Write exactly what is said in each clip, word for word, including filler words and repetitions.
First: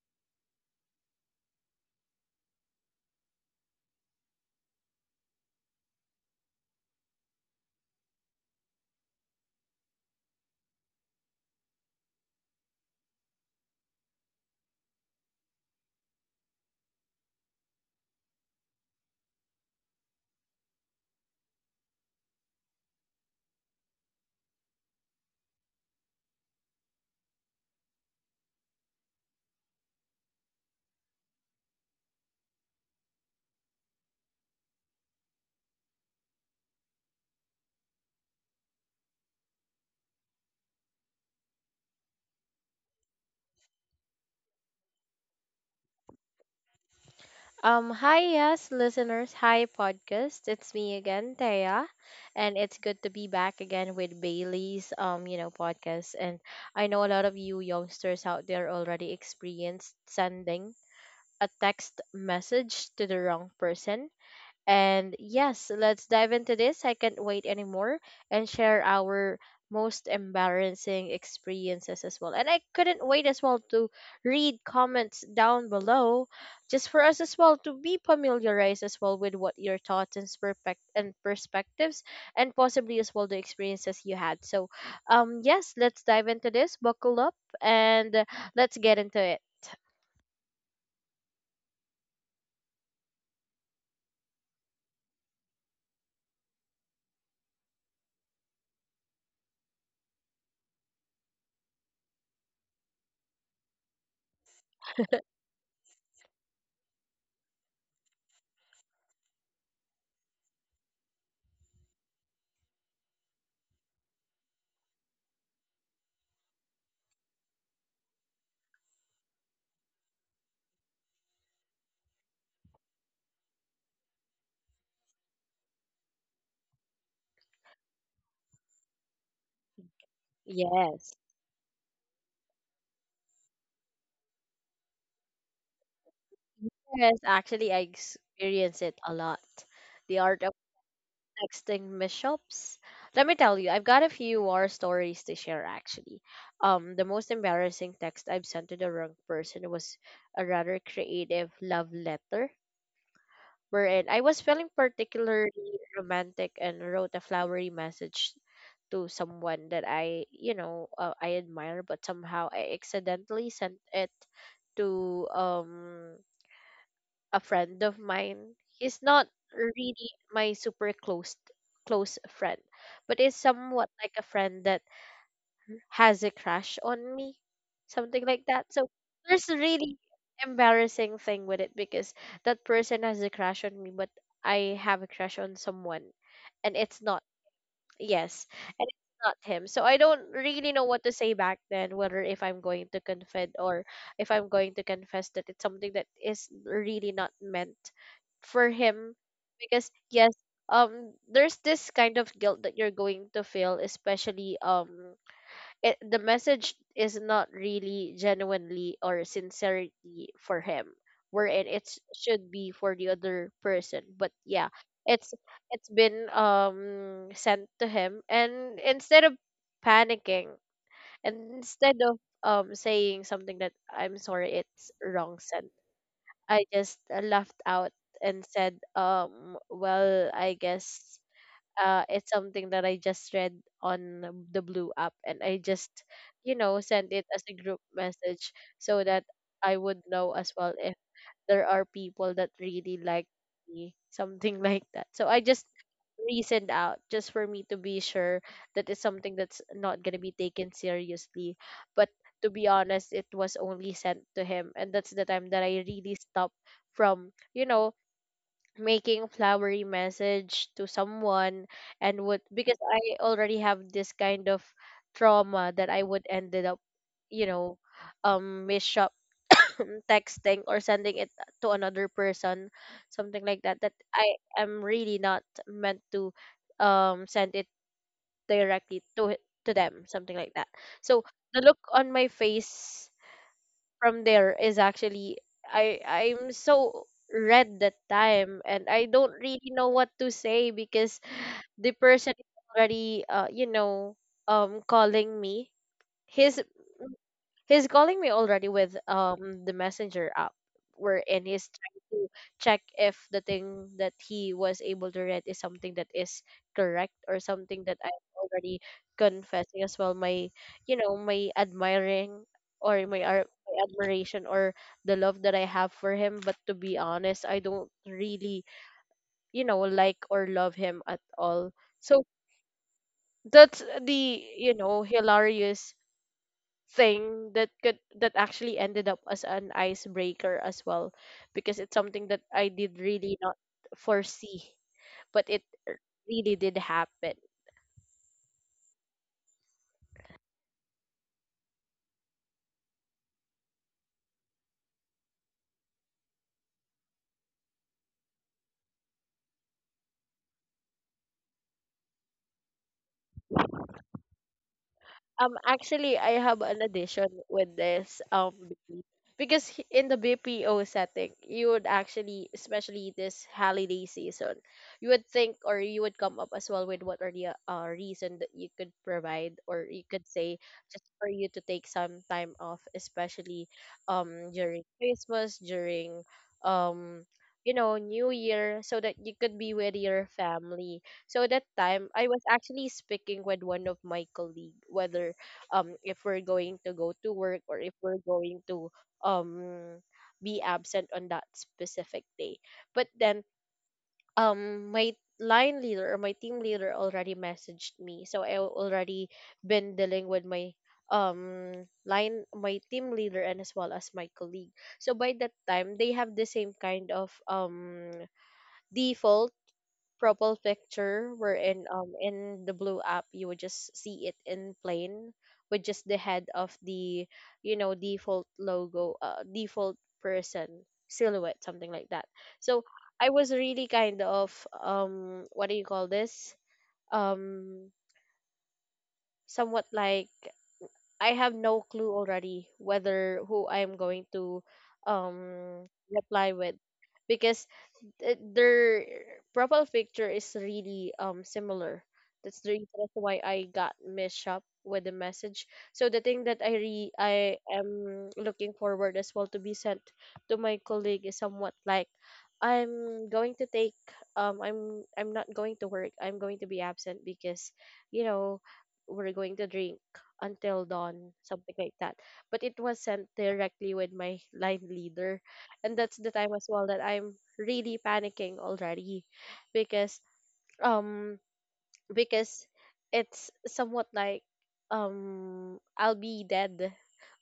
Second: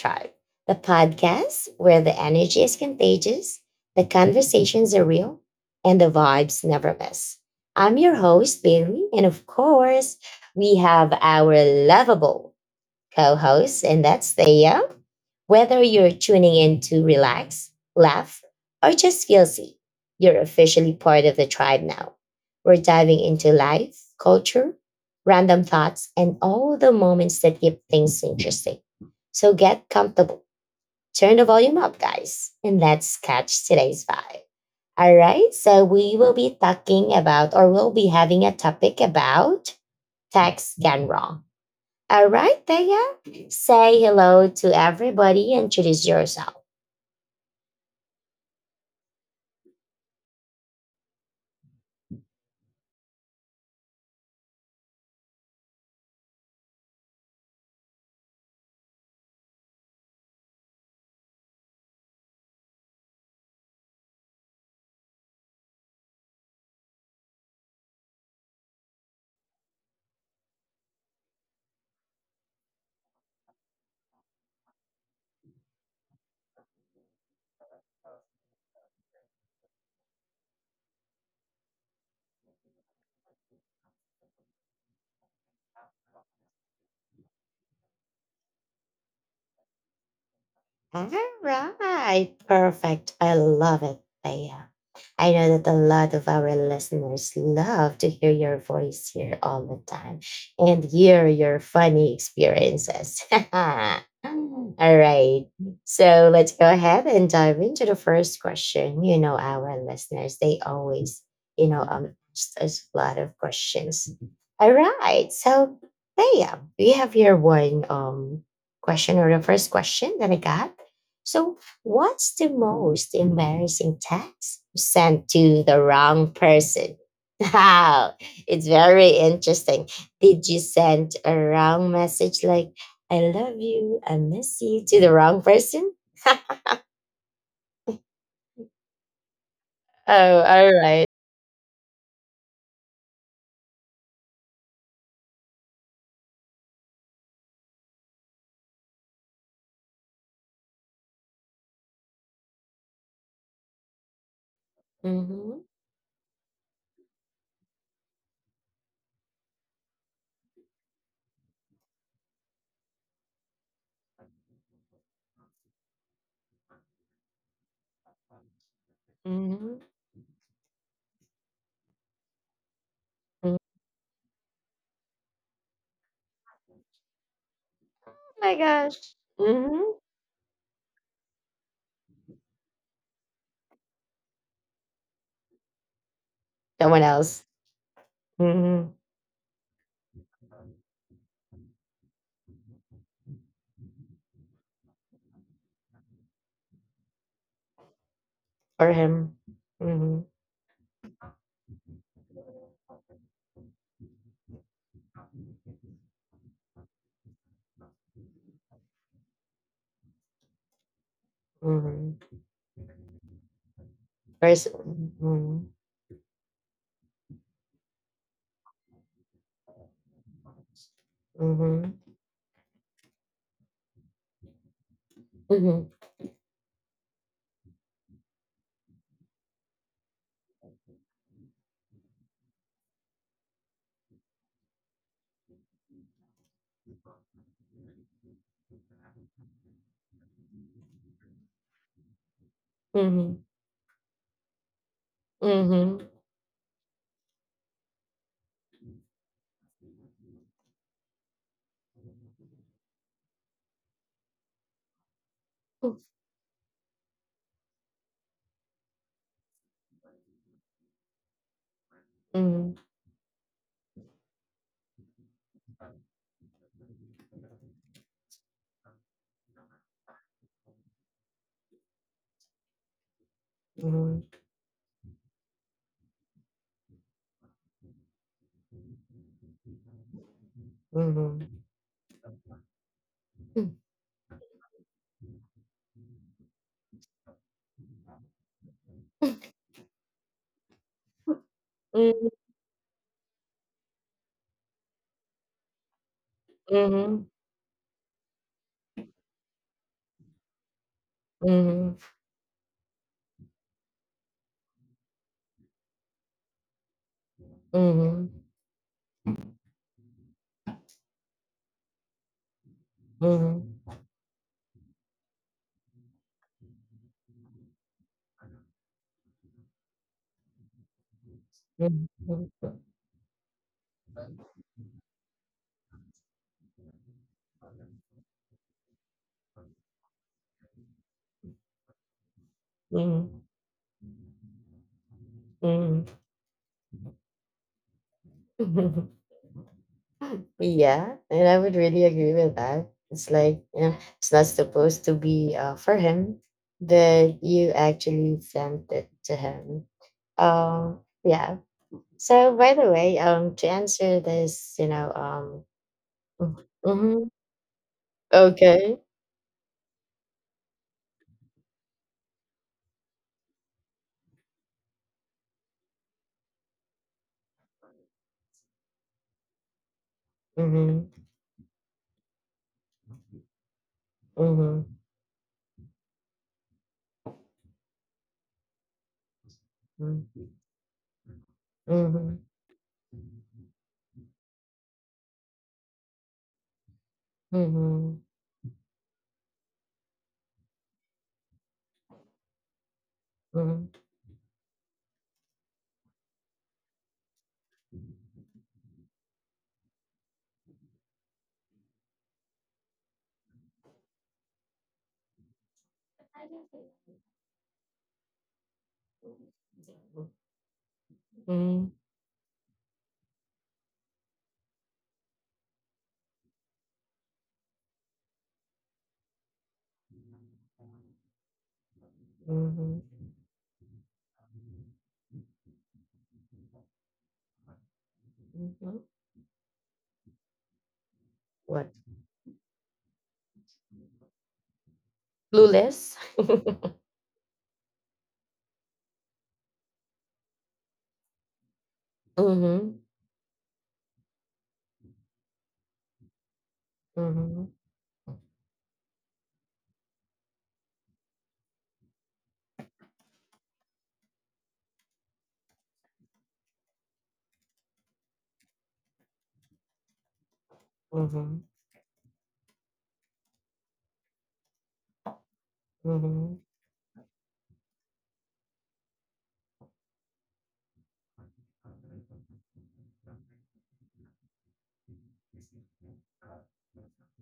Tribe, the podcast where the energy is contagious, the conversations are real, and the vibes never miss. I'm your host, Bailey, and of course, we have our lovable co host, and that's Thea. Whether you're tuning in to relax, laugh, or just feel free, you're officially part of the tribe now. We're diving into life, culture, random thoughts, and all the moments that keep things interesting. So get comfortable, turn the volume up, guys, and let's catch today's vibe. All right, so we will be talking about, or we'll be having a topic about tax gone wrong. All right, Thea, say hello to everybody. Introduce yourself. Um, hi, yes, listeners. Hi, podcast. It's me again, Thea, and it's good to be back again with Bailey's, um, you know, podcast. And I know a lot of you youngsters out there already experienced sending a text message to the wrong person, and yes, let's dive into this. I can't wait anymore and share our most embarrassing experiences as well. And I couldn't wait as well to read comments down below just for us as well to be familiarized as well with what your thoughts and perspect and perspectives and possibly as well the experiences you had. So, um yes, let's dive into this. Buckle up and uh, let's get into it. All right, perfect. I love it, Thea. I know that a lot of our listeners love to hear your voice here all the time and hear your funny experiences. All right. So let's go ahead and dive into the first question. You know, our listeners, they always, you know, um, ask us a lot of questions. All right. So, Thea, we have here one um, question, or the first question that I got. So, what's the most embarrassing text you sent to the wrong person? Wow, it's very interesting. Did you send Yes. a wrong message like, I love you, I miss you to the wrong person? Yes, actually I experience it a lot, the Oh, art of all right. texting mishaps. Let me tell you, I've got a few war stories to share actually. Um, the most embarrassing text I've sent to the wrong person was a rather creative love letter wherein I was feeling Mm-hmm. particularly romantic and wrote a flowery message to someone that I, you know, uh, I admire, but somehow I accidentally sent it to um a friend of mine. He's not Mm-hmm. really my super close close friend, but is Oh somewhat like a friend that has a crush on me, something like my that. So gosh. there's a Mm-hmm. really embarrassing thing with it because that person has a crush on me, but I have a crush on someone, and it's Someone not. else. Yes, and Mm-hmm. it's not him. So I don't really know what to say back then, whether if I'm going to confess or if I'm going to confess that it's something that is really not meant for Or him. him. Because Mm-hmm. yes, um there's this kind of guilt that you're going to feel, especially um it, the message is not really genuinely or sincerity for him wherein it Mm-hmm. should be for the other person, but yeah, Person. it's Mm-hmm. it's been um sent to him, and instead of panicking and Mm-hmm. instead of um saying something that I'm sorry it's wrong sent, Mm-hmm. I just uh, laughed out and said, um well I guess uh, it's something that I just read on the Blue app, and I just, you know, sent it as a group message so that I would know as well if there are people that really like Mm-hmm. me, something like that. So I just Mm-hmm. reasoned out just for me to be sure that it's something that's not gonna be taken seriously. But to be honest, it was only sent to him, and that's the time that I really stopped from, you know, making flowery message to someone, and would Mm-hmm. because I already have this kind of trauma that I would ended up, you know, um mishap, texting or sending it to another person, something like that. That Mm-hmm. I am really not meant to um send it directly to it- to them, something like that. So the Mhm. look on my face from there is actually I I'm so red that time, and I don't really know what to say because the Mm. person is already uh you know um calling me. His Mhm. He's calling me already with um the messenger app wherein he's Mhm. trying to check if the thing that he was able to read is something that is correct or something that I'm Mhm. already confessing as well my, you know, my admiring or my, ar- Mhm. my admiration or the love that I have for him, but to be honest I don't really, you know, like or love him at all. Mhm. So that's the, you know, hilarious thing that could that actually ended up as an icebreaker as well because it's something that I did really Mhm. not foresee, but it Mhm. Mhm. really did happen. Yeah, and I would really agree with that. It's like, you know, it's not supposed to be uh, for him, but you actually sent it to him. Um, yeah. So by the way, um, to answer this, you Um, know, actually, I um, have an mm-hmm, addition with this um okay. B P. Because h- in the B P O setting, you would actually, especially this holiday season, you would think or you would come up as well with what are the uh, reason that you could provide or you could say Mm-hmm. just for you to take some time off, especially um Mm-hmm. during Christmas, during um you know, New Year, so that you could be with your family. So that time I Mm-hmm. was actually speaking with one of my colleague whether um if we're going to go to work or if we're Mm-hmm. going to um be absent on that specific day. But then Hmm. um my line leader or my team leader already messaged me. So I already been dealing with my um line my team leader and as well as my colleague. So by that time they have the same kind of um default Propal picture wherein Mm. um in the blue app you would just see it in plain with just the head of the, you know, default logo, uh default person silhouette, something like that. So Mhm. I was really kind of um what do you call this, um Mhm. somewhat like I have no What? clue already whether who I'm going to um Clueless. reply with, because th- their profile picture is really um similar. That's the reason Mm-hmm. as to why I got messed up with the message. So the thing that I re I Mm-hmm. am looking forward as well to be sent to my colleague is somewhat like I'm going to take um I'm I'm not going to work. I'm going to be absent because, you know, we're going to drink until dawn, Mm-hmm. something like that. But it was sent directly with my line leader, and that's Mm-hmm. the time Mm-hmm. as well that I'm really panicking already because um because it's somewhat like um I'll be dead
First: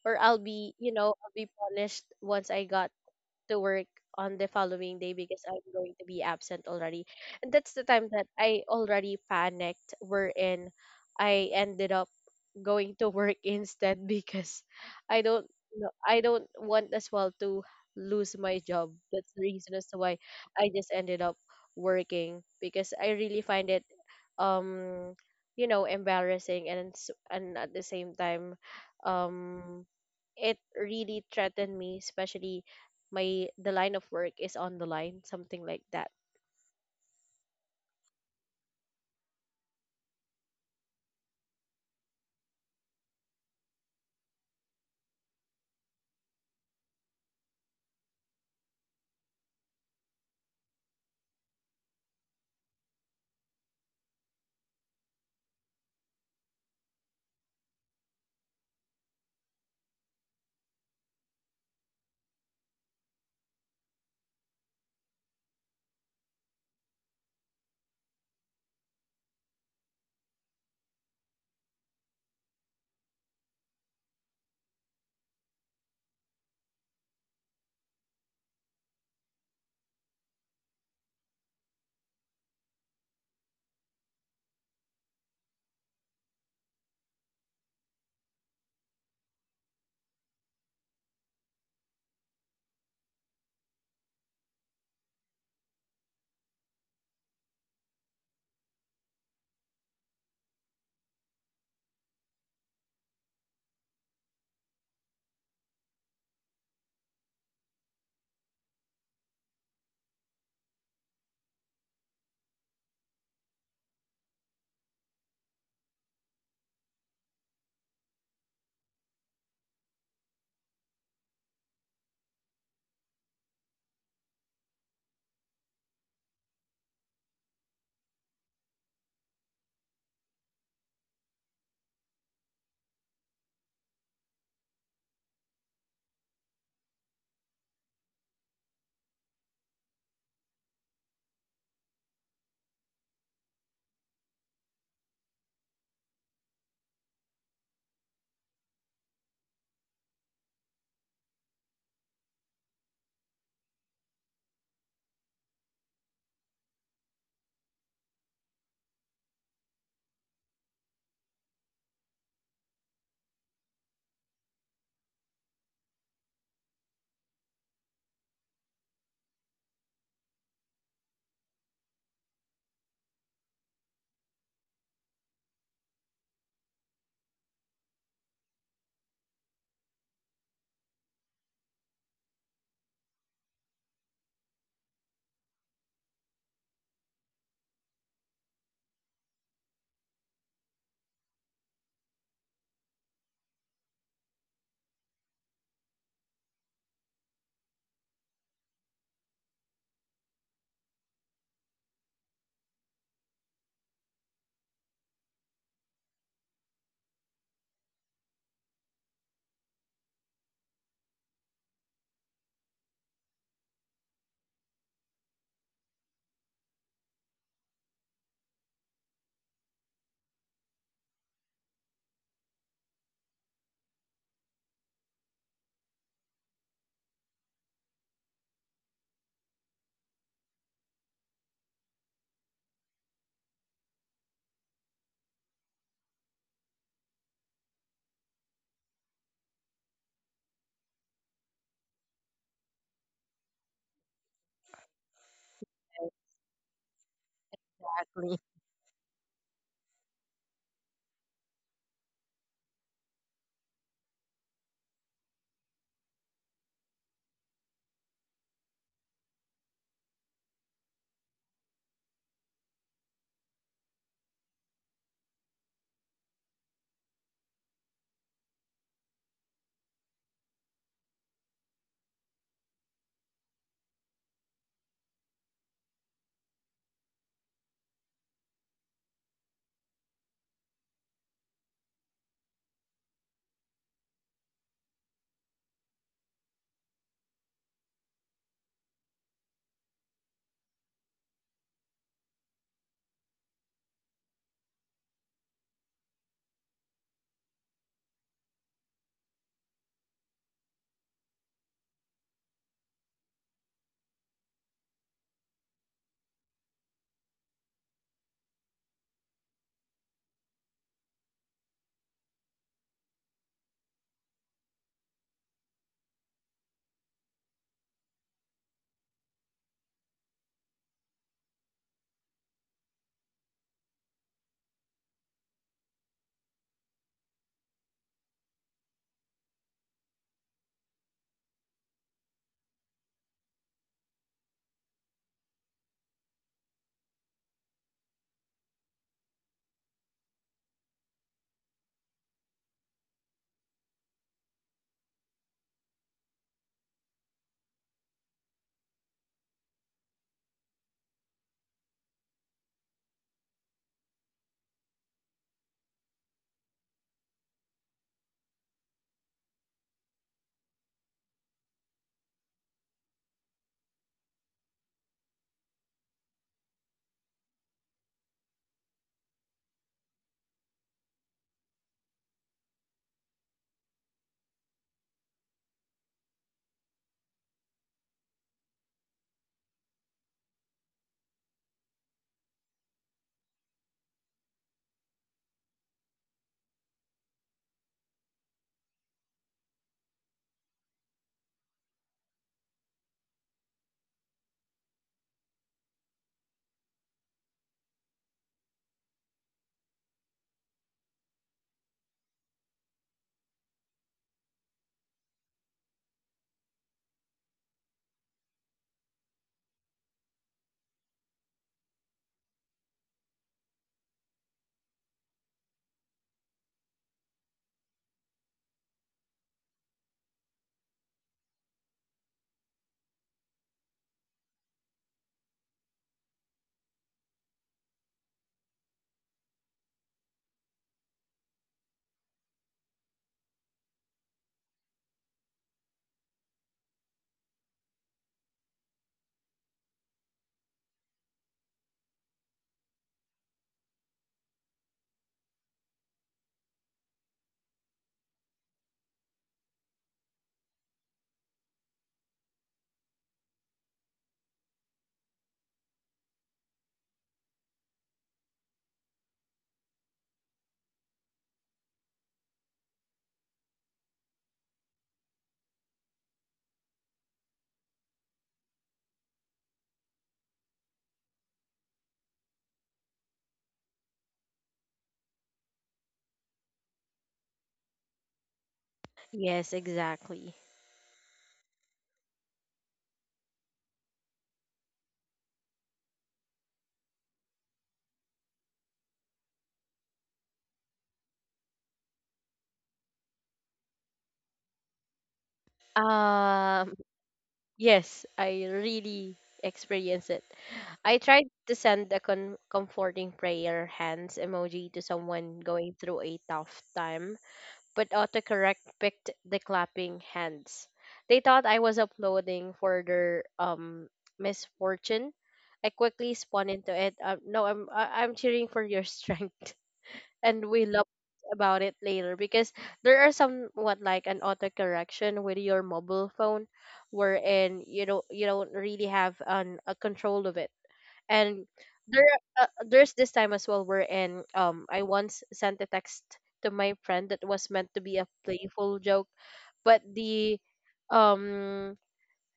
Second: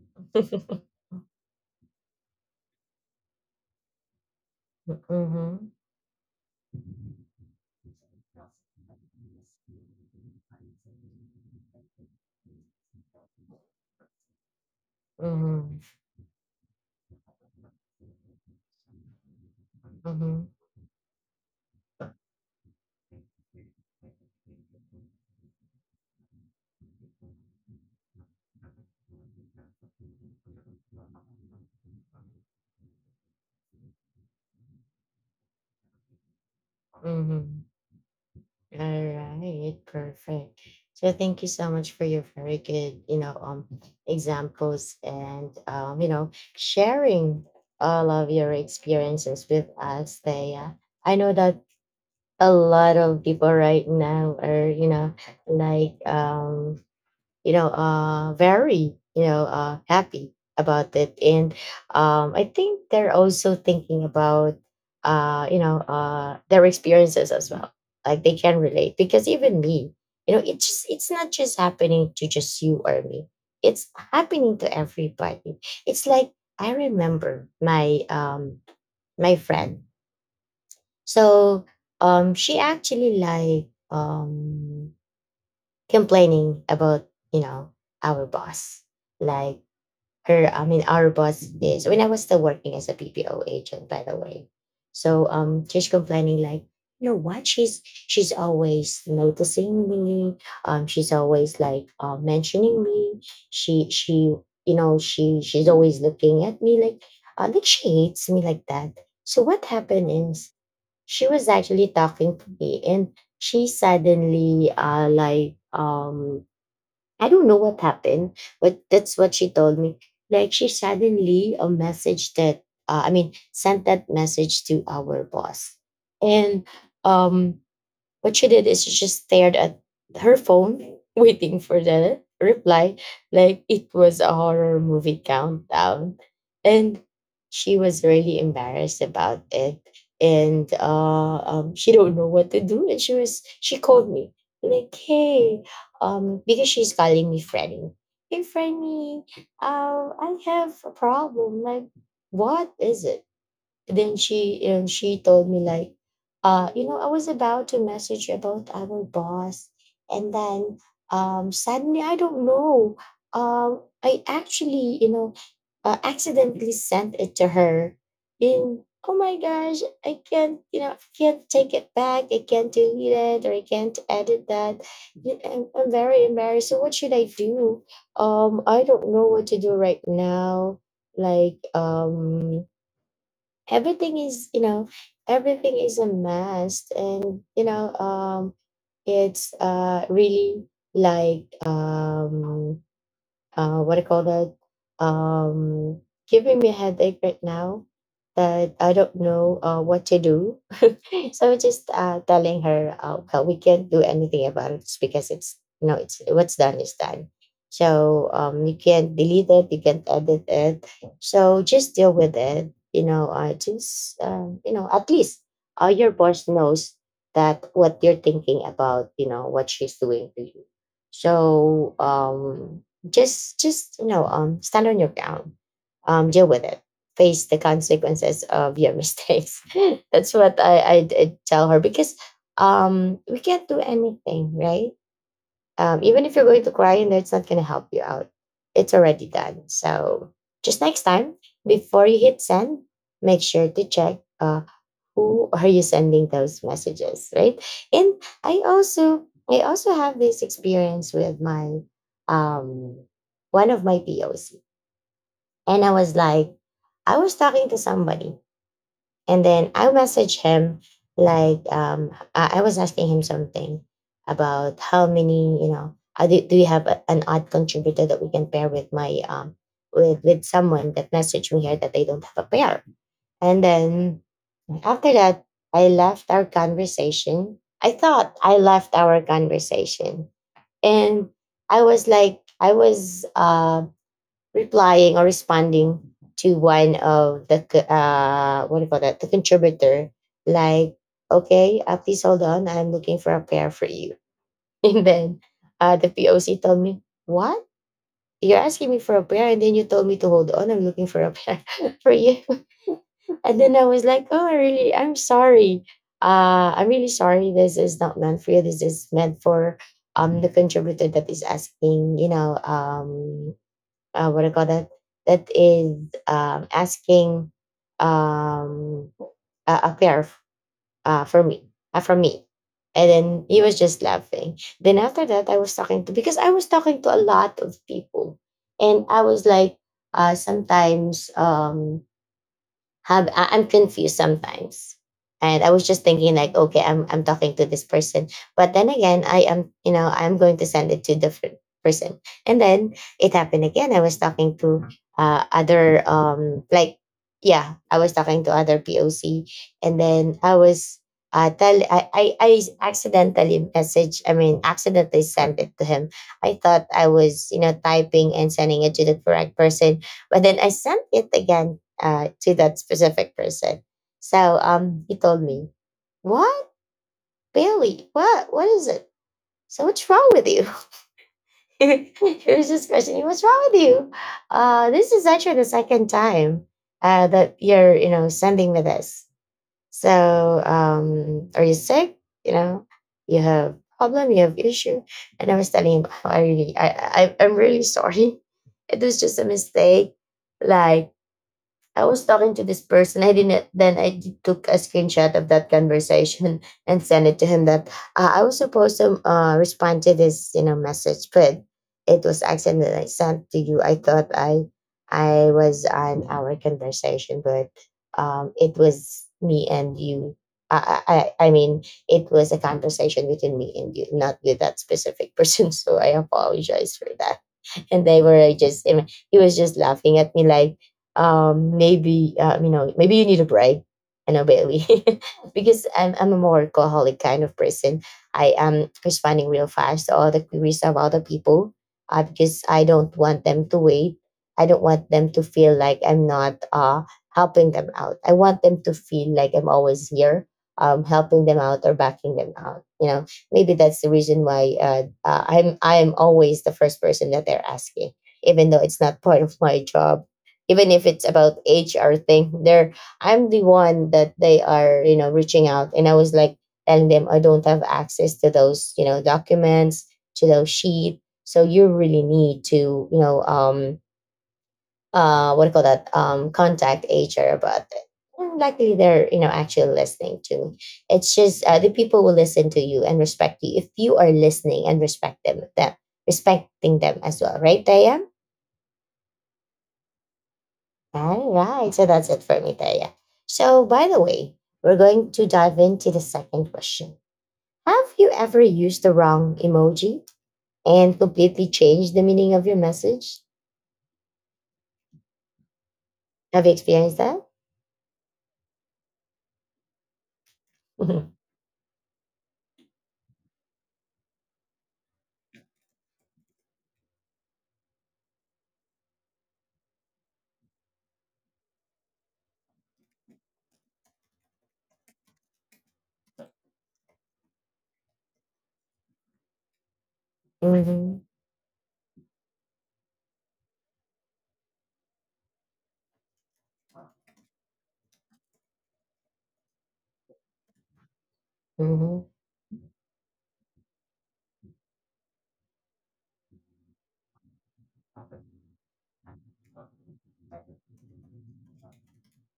or I'll be, you know, I'll be punished once I got to work on the following day because I'm going to be absent already. And that's the time that I already panicked wherein I ended up going to work instead because I don't Mm-hmm. know, I don't want as well to lose my job. That's the reason as to why Mm-hmm. I just ended up working because I really find it um you know, embarrassing, and s- and at the same time um it really threatened me, especially my the line of work is on the line, something like that. Mm-hmm. All right, perfect. So thank you so much for your very good, you know, um, examples and um, you know, sharing all of your experiences with us, Thea. I know that a lot of people right now are you know like um you know uh very you know uh happy about it, and um I think they're also thinking about uh you know uh their experiences as well, like they can relate. Because even me, you know it's just it's not just happening to just you or me, it's happening to everybody. It's like, I remember my um my friend. So um, she actually like um, complaining about you know our boss, like her. I mean, our boss is when I was still working as a B P O agent, by the way. So um, she's complaining like, you know what? She's she's always noticing me. Um, she's always like uh, mentioning me. She she you know she she's always looking at me, like uh, like she hates me like that. So what happened is, she was actually talking to me, and she suddenly uh like um I don't know what happened, but that's what she told me. Like, she suddenly a message that uh, I mean sent that message to our boss. And um what she did is she just stared at her phone, waiting for the reply, like it was a horror movie countdown. And she was really embarrassed about it. And uh, um, she don't know what to do. And she was she called me like, hey, um, because she's calling me Frenny. Hey, Frenny, uh, I have a problem. Like, what is it? Then she and she told me like, uh you know I was about to message about our boss, and then um suddenly I don't know, um I actually, you know uh, accidentally sent it to her in. Oh my gosh, I can't, you know I can't take it back, I can't delete it, or I can't edit that. i'm, I'm very embarrassed. So what should I do? um I don't know what to do right now. like um everything is, you know everything is a mess. And you know um it's uh really like um uh, what I call that? Um, giving me a headache right now, that I don't know uh, what to do. So just uh, telling her, uh, well, we can't do anything about it, because it's, you know it's what's done is done. So um, you can't delete it, you can't edit it. So just deal with it. You know, uh, just um, you know, at least uh, your boss knows that what you're thinking about. You know what she's doing to you. So um, just just you know, um stand on your ground, um deal with it, face the consequences of your mistakes. That's what i i did tell her, because um we can't do anything, right? um even if you're going to cry, and it's not going to help you out, it's already done. So just next time, before you hit send, make sure to check uh who are you sending those messages, right? And Exactly. i also i also have this experience with my um one of my POC. And I was like, I was talking to somebody, and then I messaged him like, um i, I was asking him something about how many, you know uh, do, do you have a- an odd contributor that we can pair with my um with with someone that messaged me here that they don't have a pair. And then after that, I left our conversation. I thought I left our conversation. And I was like, I was uh, replying or responding to one of the, co- uh, what do you call that, the contributor, like, okay, uh, please hold on. I'm looking for a pair for you. And then uh, the P O C told me, what? You're asking me for a pair, and then you told me to hold on. I'm looking for a pair for you. And then I was like, oh, I really, I'm sorry. Uh, I'm really sorry. This is not meant for you. This is meant for um the contributor that is asking, you know, um, uh, what I call that, that is um, asking um, a, a pair of, uh, for me, uh, from me. And then he was just laughing. Then after that, I was talking to, because I was talking to a lot of people. And I was like, uh, sometimes um, have I- I'm confused sometimes. And I was just thinking like, okay, I'm I'm talking to this person. But then again, I am, you know, I'm going to send it to the fir- person. And then it happened again. I was talking to uh other um like yeah, I was talking to other P O C. And then I was uh tell I, I I accidentally message I mean accidentally sent it to him. I thought I was, you know, typing and sending it to the correct person, but then I sent it again uh, to that specific person. So um, he told me, "What, Bailey? What? What is it? So what's wrong with you?" He was just questioning, "What's wrong with you? Uh, this is actually the second time uh, that you're, you know, sending me this. So um, are you sick? You know, you have problem, you have issue." And I was telling him, "Oh, I really, I, I, I'm really sorry. It was just a mistake." Like, I was talking to this person. I didn't. Then I d- took a screenshot of that conversation and sent it to him. That uh, I was supposed to uh, respond to this, you know, message, but it was accident that I sent to you. I thought I I was on our conversation, but um, it was me and you. I, I I I mean, it was a conversation between me and you, not with that specific person. So I apologize for that. And they were just and he was just laughing at me like, um maybe uh, you know, maybe you need a break, you know, Bailey. Because I'm, I'm a more alcoholic kind of person. I am responding real fast to all the queries of other people, uh, because I don't want them to wait. I don't want them to feel like I'm not uh helping them out. I want them to feel like I'm always here, um helping them out, or backing them out, you know? Maybe that's the reason why, uh, uh, I'm I am always the first person that they're asking, even though it's not part of my job. Even if it's about H R thing, they're I'm the one that they are you know reaching out, and I was like telling them I don't have access to those you know documents to those sheet, so you really need to you know um uh what do you call that, um contact H R about it. Likely they're you know actually listening to me. It's just uh, the people will listen to you and respect you if you are listening and respect them them respecting them as well, right, Taya? Yes, exactly. All right, so that's it for me, Taya. So by the way, we're going to dive into the second question. Have you ever used the wrong emoji and completely changed the meaning of your message? Have you Um, experienced that? yes, I really experienced it. I hmm tried to send a con- comforting prayer hands emoji to someone going through a tough time, but autocorrect picked the clapping hands. They thought I was uploading for their um misfortune. I quickly spun into it. Um, no, I'm I- I'm cheering for your strength, and we laughed hmm about it later because there are somewhat like an autocorrection with your mobile phone, wherein you don't you don't really have an a control of it. And there uh, there's this time as well wherein um I once sent a text to my friend that was meant to be a playful joke, but the um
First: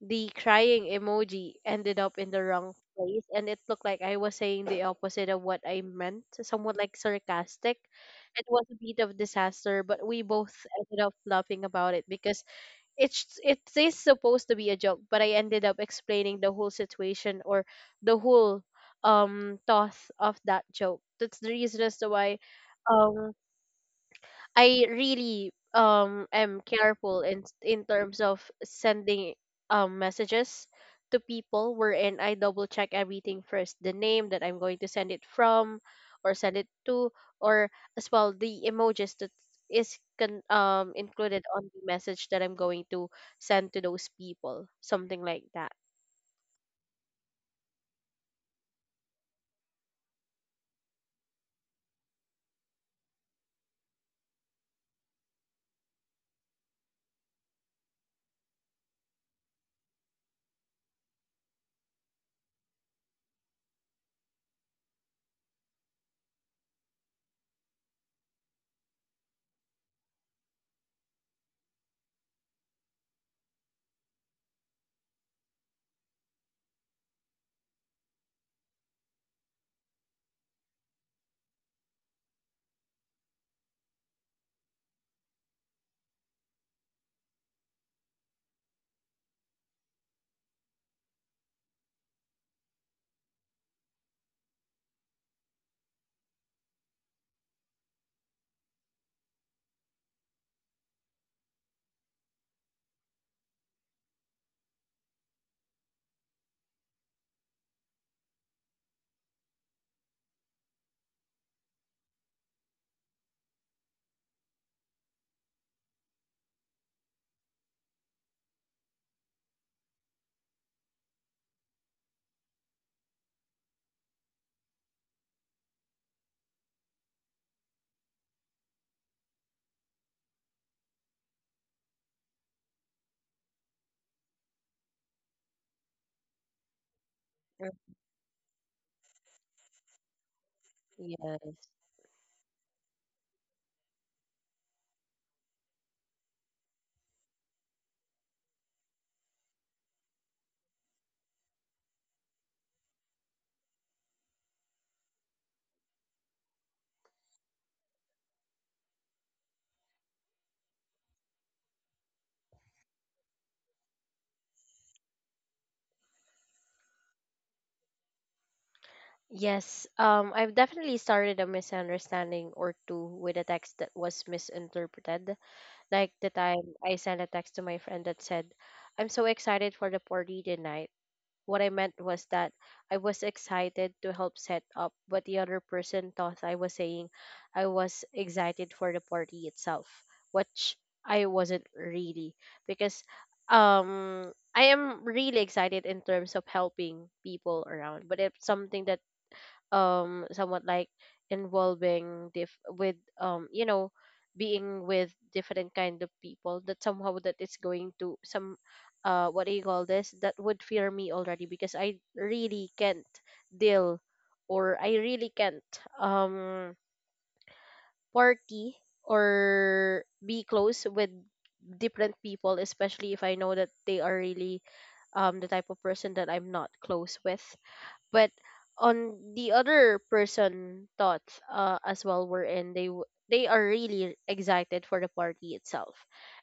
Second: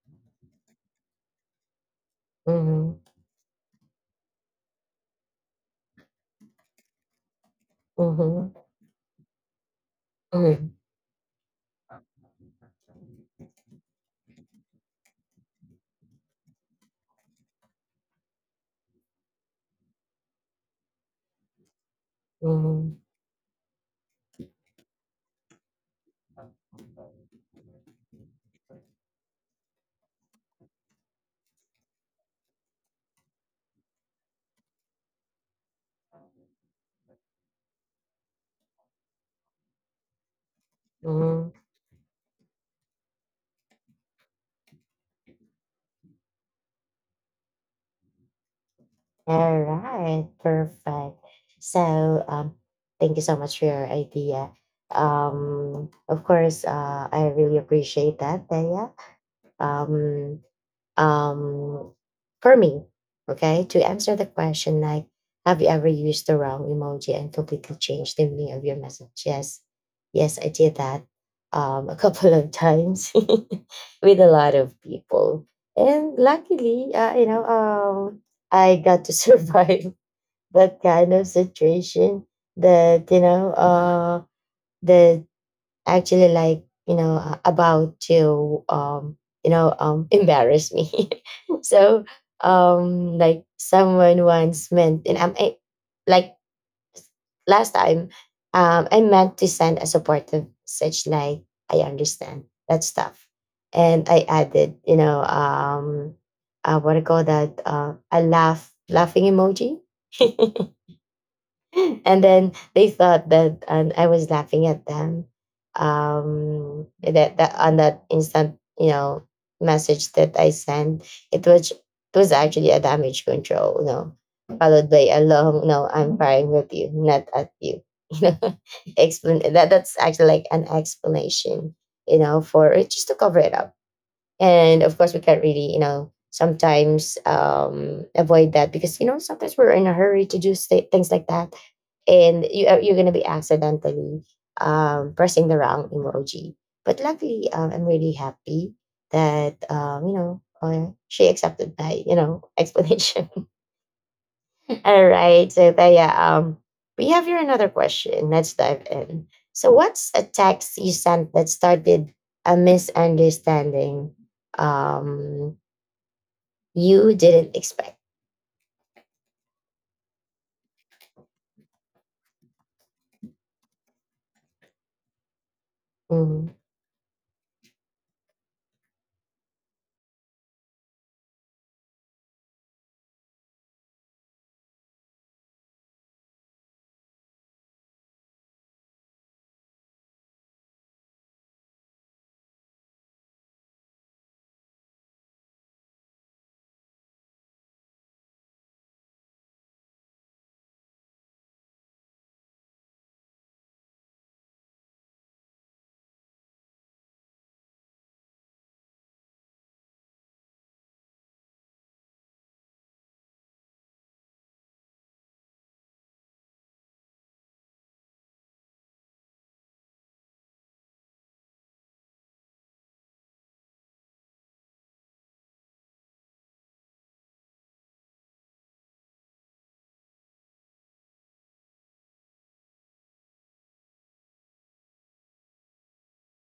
the crying emoji ended up in the wrong hmm place, and it looked like I was saying the opposite of what I meant, somewhat like sarcastic. It hmm was a bit of disaster, but we both Mhm, ended up laughing about it because it's it is supposed to be a joke, but I ended up explaining the whole situation or the whole um thought of that joke. That's the reason as to why mhm, um I really um am careful in in terms of sending um messages to people wherein I double check everything first, the name that I'm going to send it from or send it to, or as well the emojis that is con- um included mhm. on the message that I'm going to send to those people, something like that. All right, perfect. So, um, thank you so much for your idea. Um, of course, uh, I really appreciate that, Thea. Um, um, for me, okay, to answer the question, like, have you ever used the wrong emoji and completely changed the meaning of your message? Yes, yes, I did that um, a couple of times with a lot of people, and luckily, uh, you know, um, I got to survive that kind of situation. That you know, uh, the actually like you know uh, about to um you know um embarrass me so um like someone once meant and I'm I, like last time um I meant to send a supportive message like I understand that's tough and I added you know um uh, what I call that, uh, a laugh laughing emoji. And then they thought that and I was laughing at them. Um, that, that on that instant, you know, message that I sent, it was it was actually a damage control, you know, followed by a long no, I'm firing with you, not at you. You know, explain that, that's actually like an explanation, you know, for just to cover it up. And of course, we can't really, you know, sometimes um, avoid that because you know sometimes we're in a hurry to do sta- things like that Yes. and you are, you're going to be accidentally, um, pressing the wrong emoji. But luckily, um, I'm really happy that um, you know uh, she accepted my you know explanation. All right, so Taya, um, we have here another question. Let's dive in. So, what's a text you sent that started a misunderstanding um, you didn't expect? Yes, um I've definitely started a misunderstanding or two with a text that was misinterpreted. Like the Mhm. time I sent a text to my friend that said, I'm so excited for the party tonight. What I meant was that I was excited to help set up, but the other person thought I was saying I was excited for the party itself, which I wasn't really because um I am really excited in terms of helping people around, but it's something that um somewhat like involving diff- with um you know, being with different kind of people that somehow that is going to some uh what do you call this, that would fear me already because I really can't deal or I really can't um party or be close with different people, especially if I know that they are really um the type of person that I'm not close with. But on the other person thoughts, uh, as well, were in they w- they are really excited for the party itself.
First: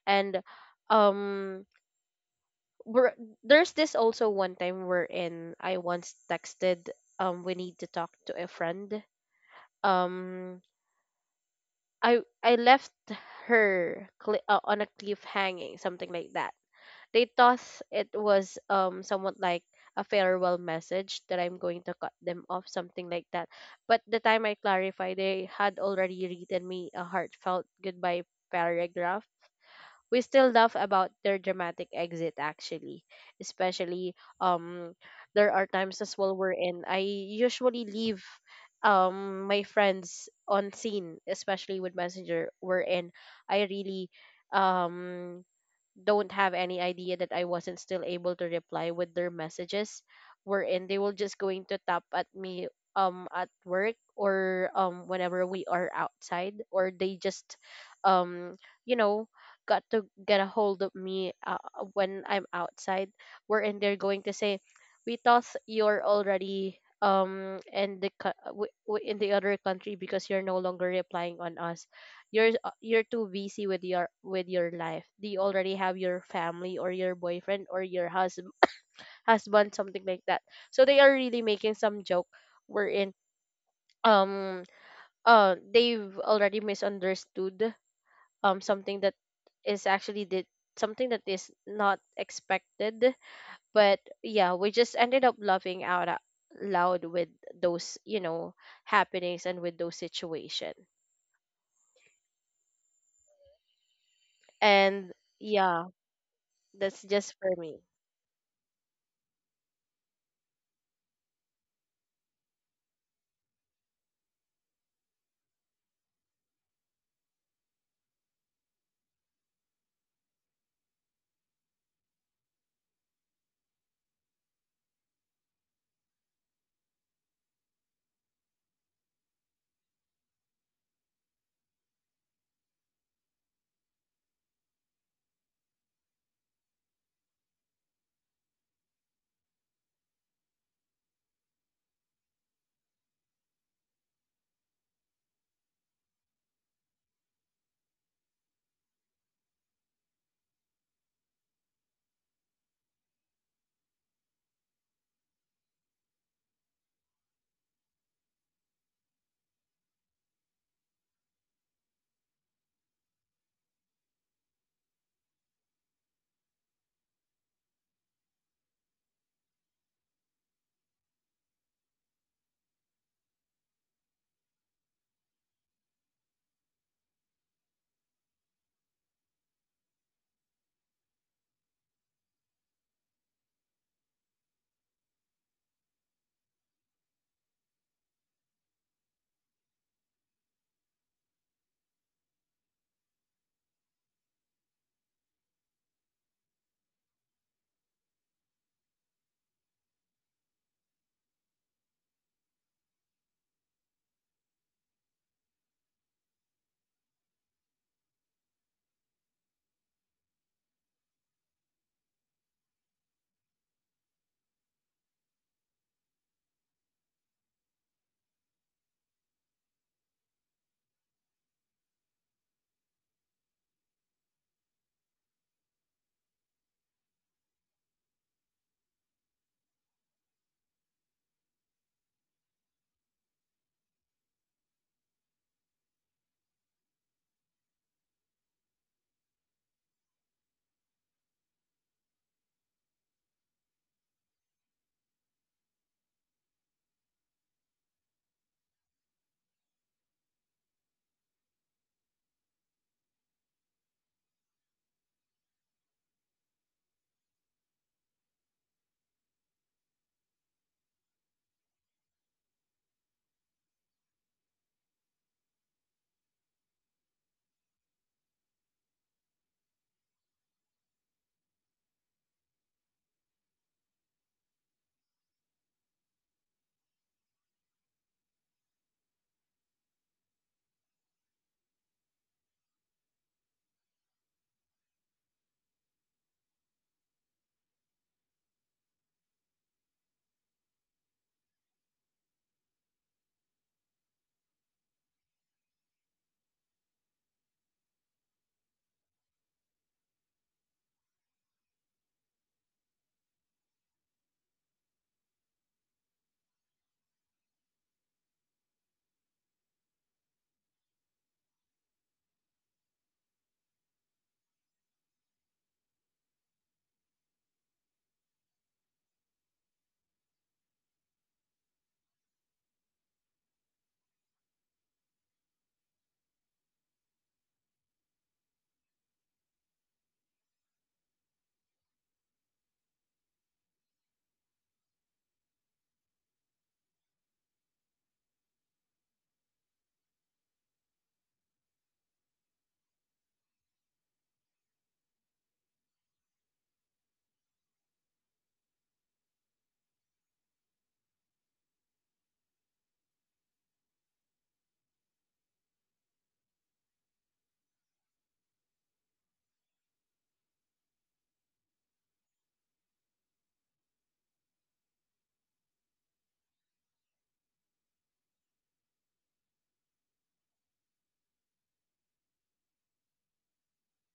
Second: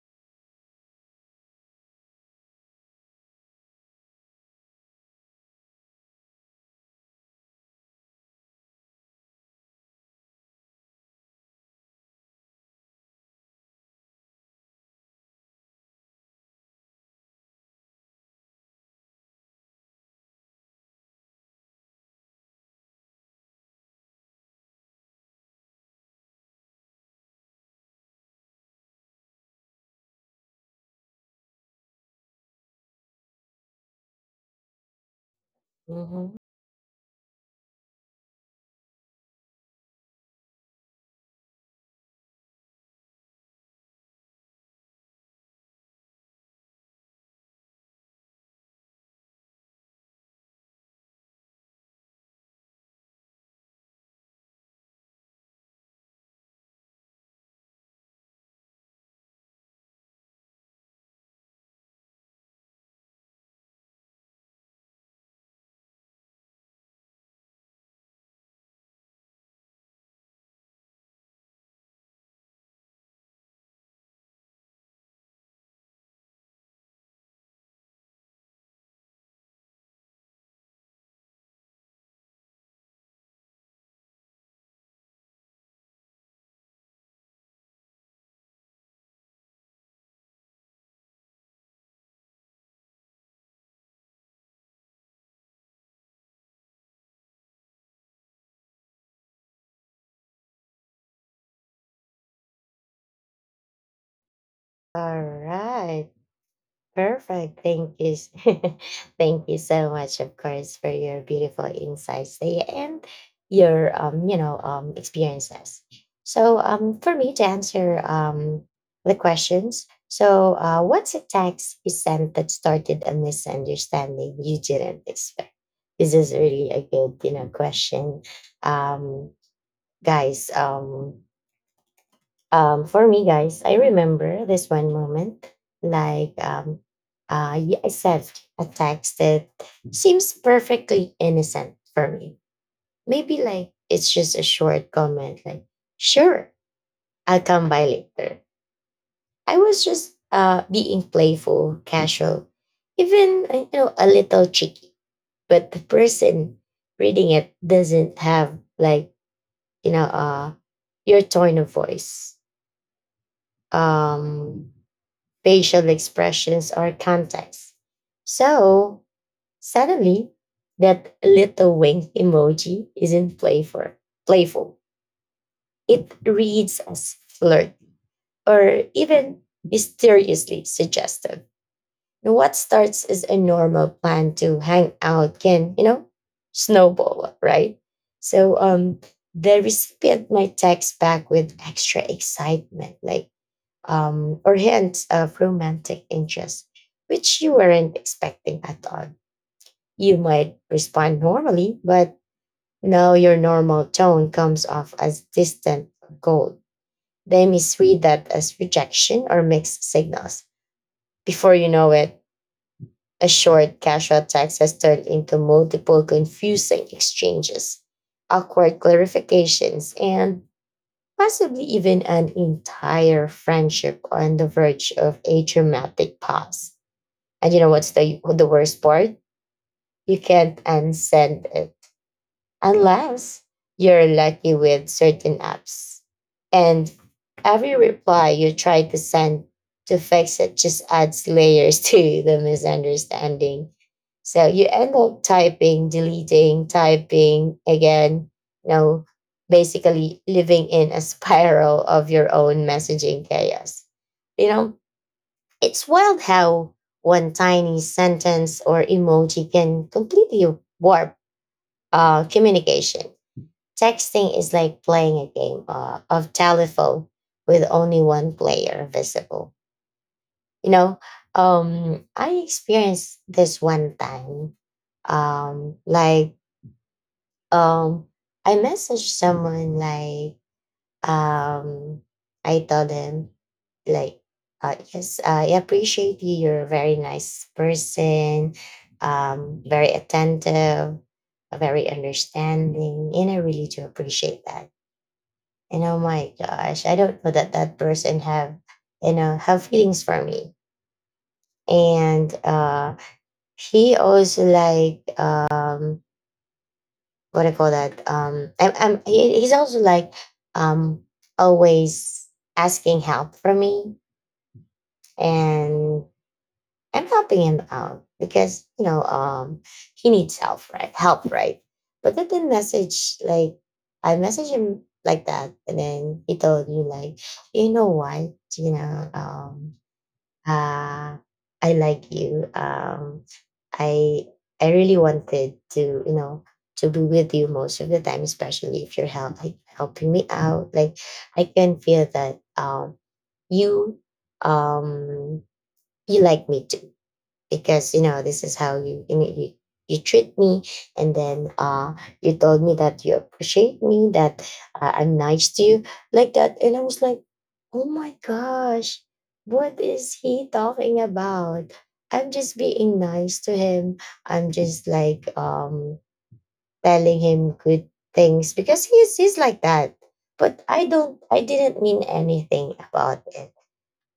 And um we're, there's this also one time we're in I once texted, um we need to talk, to a friend. um I i left her cli uh, on a cliff hanging, something like that. They thought it was um somewhat like a farewell message that I'm going to cut them off, something like that. But the time I clarified, they had already written me a heartfelt goodbye paragraph. We still laugh about their dramatic exit, actually, especially um there are times as Mhm. well wherein I usually leave um my friends on scene, especially with Messenger, wherein I really um don't have any idea that I wasn't still able to reply with their messages, wherein they will just going to tap at me um at work or um whenever we are outside, or they just um you know got to get a hold of me uh, when I'm outside, wherein they're going to say, we thought you're already um in the co- w- w- in the other country because you're no longer replying on us, you're uh, you're too busy with your with your life, do you already have your family or your boyfriend or your husband husband something like that. So they are really making some joke wherein um uh they've already misunderstood um something that is actually did, something that is not expected. But yeah, we just ended up laughing out a- loud with those you know happenings and with those situation. And All yeah, right. that's just for Perfect. me. Thank you. s- Thank you so much, of course, for your beautiful insights there and your um, you know, um experiences. So um for me to answer um the questions, so uh what's a text you sent that started a misunderstanding you didn't expect? This is really a good, you know, question. Um guys, um um, for me, guys, I remember this one moment. Like, um, uh, y- I sent a text that seems perfectly innocent for me. Maybe like it's just a short comment, like, sure, I'll come by later. I was just uh, being playful, casual, even, uh, you know, a little cheeky. But the person reading it doesn't have, like, you know, uh, your tone of voice. Um, facial expressions, or context. So suddenly, that little wink emoji isn't playful. Playful. It reads as flirt or even mysteriously suggestive. What starts as a normal plan to hang out can, you know, snowball, right? So um, the recipient might text back with extra excitement, like, um, or hints of romantic interest, which you weren't expecting at all. You might respond normally, but now your normal tone comes off as distant or cold. They misread that as rejection or mixed signals. Before you know it, a short, casual text has turned into multiple confusing exchanges, awkward clarifications, and possibly even an entire friendship on the verge of a dramatic pause. And you know what's the the worst part? You can't unsend it unless you're lucky with certain apps. And every reply you try to send to fix it just adds layers to the misunderstanding. So you end up typing, deleting, typing again, you know, basically living in a spiral of your own messaging chaos. You know, it's wild how one tiny sentence or emoji can completely warp uh, communication. Texting is like playing a game uh, of telephone with only one player visible. You know, um, I experienced this one time. Um, like, um, I messaged someone like, um, I tell them like, uh, yes, I appreciate you. You're a very nice person, um, very attentive, very understanding, and I really do appreciate that. And oh my gosh, I don't know that that person have, you know, have feelings for me. And uh, he also like um, what do you call that? Um, I'm, I'm, he, he's also like um, always asking help from me, and I'm helping him out because you know um, he needs help, right? Help, right? But then the message like I messaged him like that, and then he told me like, you know why? You know, um, uh, I like you. Um, I I really wanted to you know to be with you most of the time, especially if you're help, like, helping me out. Like I can feel that um, you um, you like me too because you know this is how you you know, you, you treat me and then uh you told me that you appreciate me that uh, I'm nice to you like that and I was like oh my gosh, what is he talking about? I'm just being nice to him. I'm just like um telling him good things because he's he's like that, but i don't I didn't mean anything about it.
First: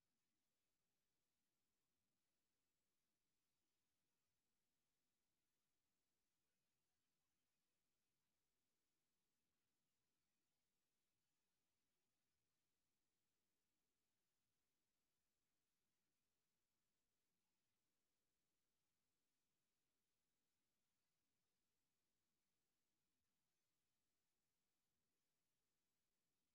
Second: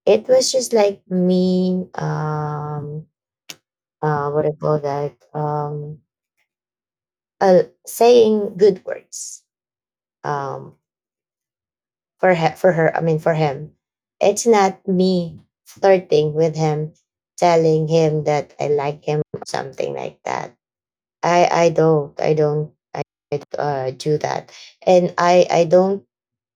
It was just like me um uh, what I call that, um, uh, saying good words, um, for he- for her. I mean, for him, it's not me flirting with him, telling him that I like him, or something like that. I I don't I don't I don't, uh, do that, and I I don't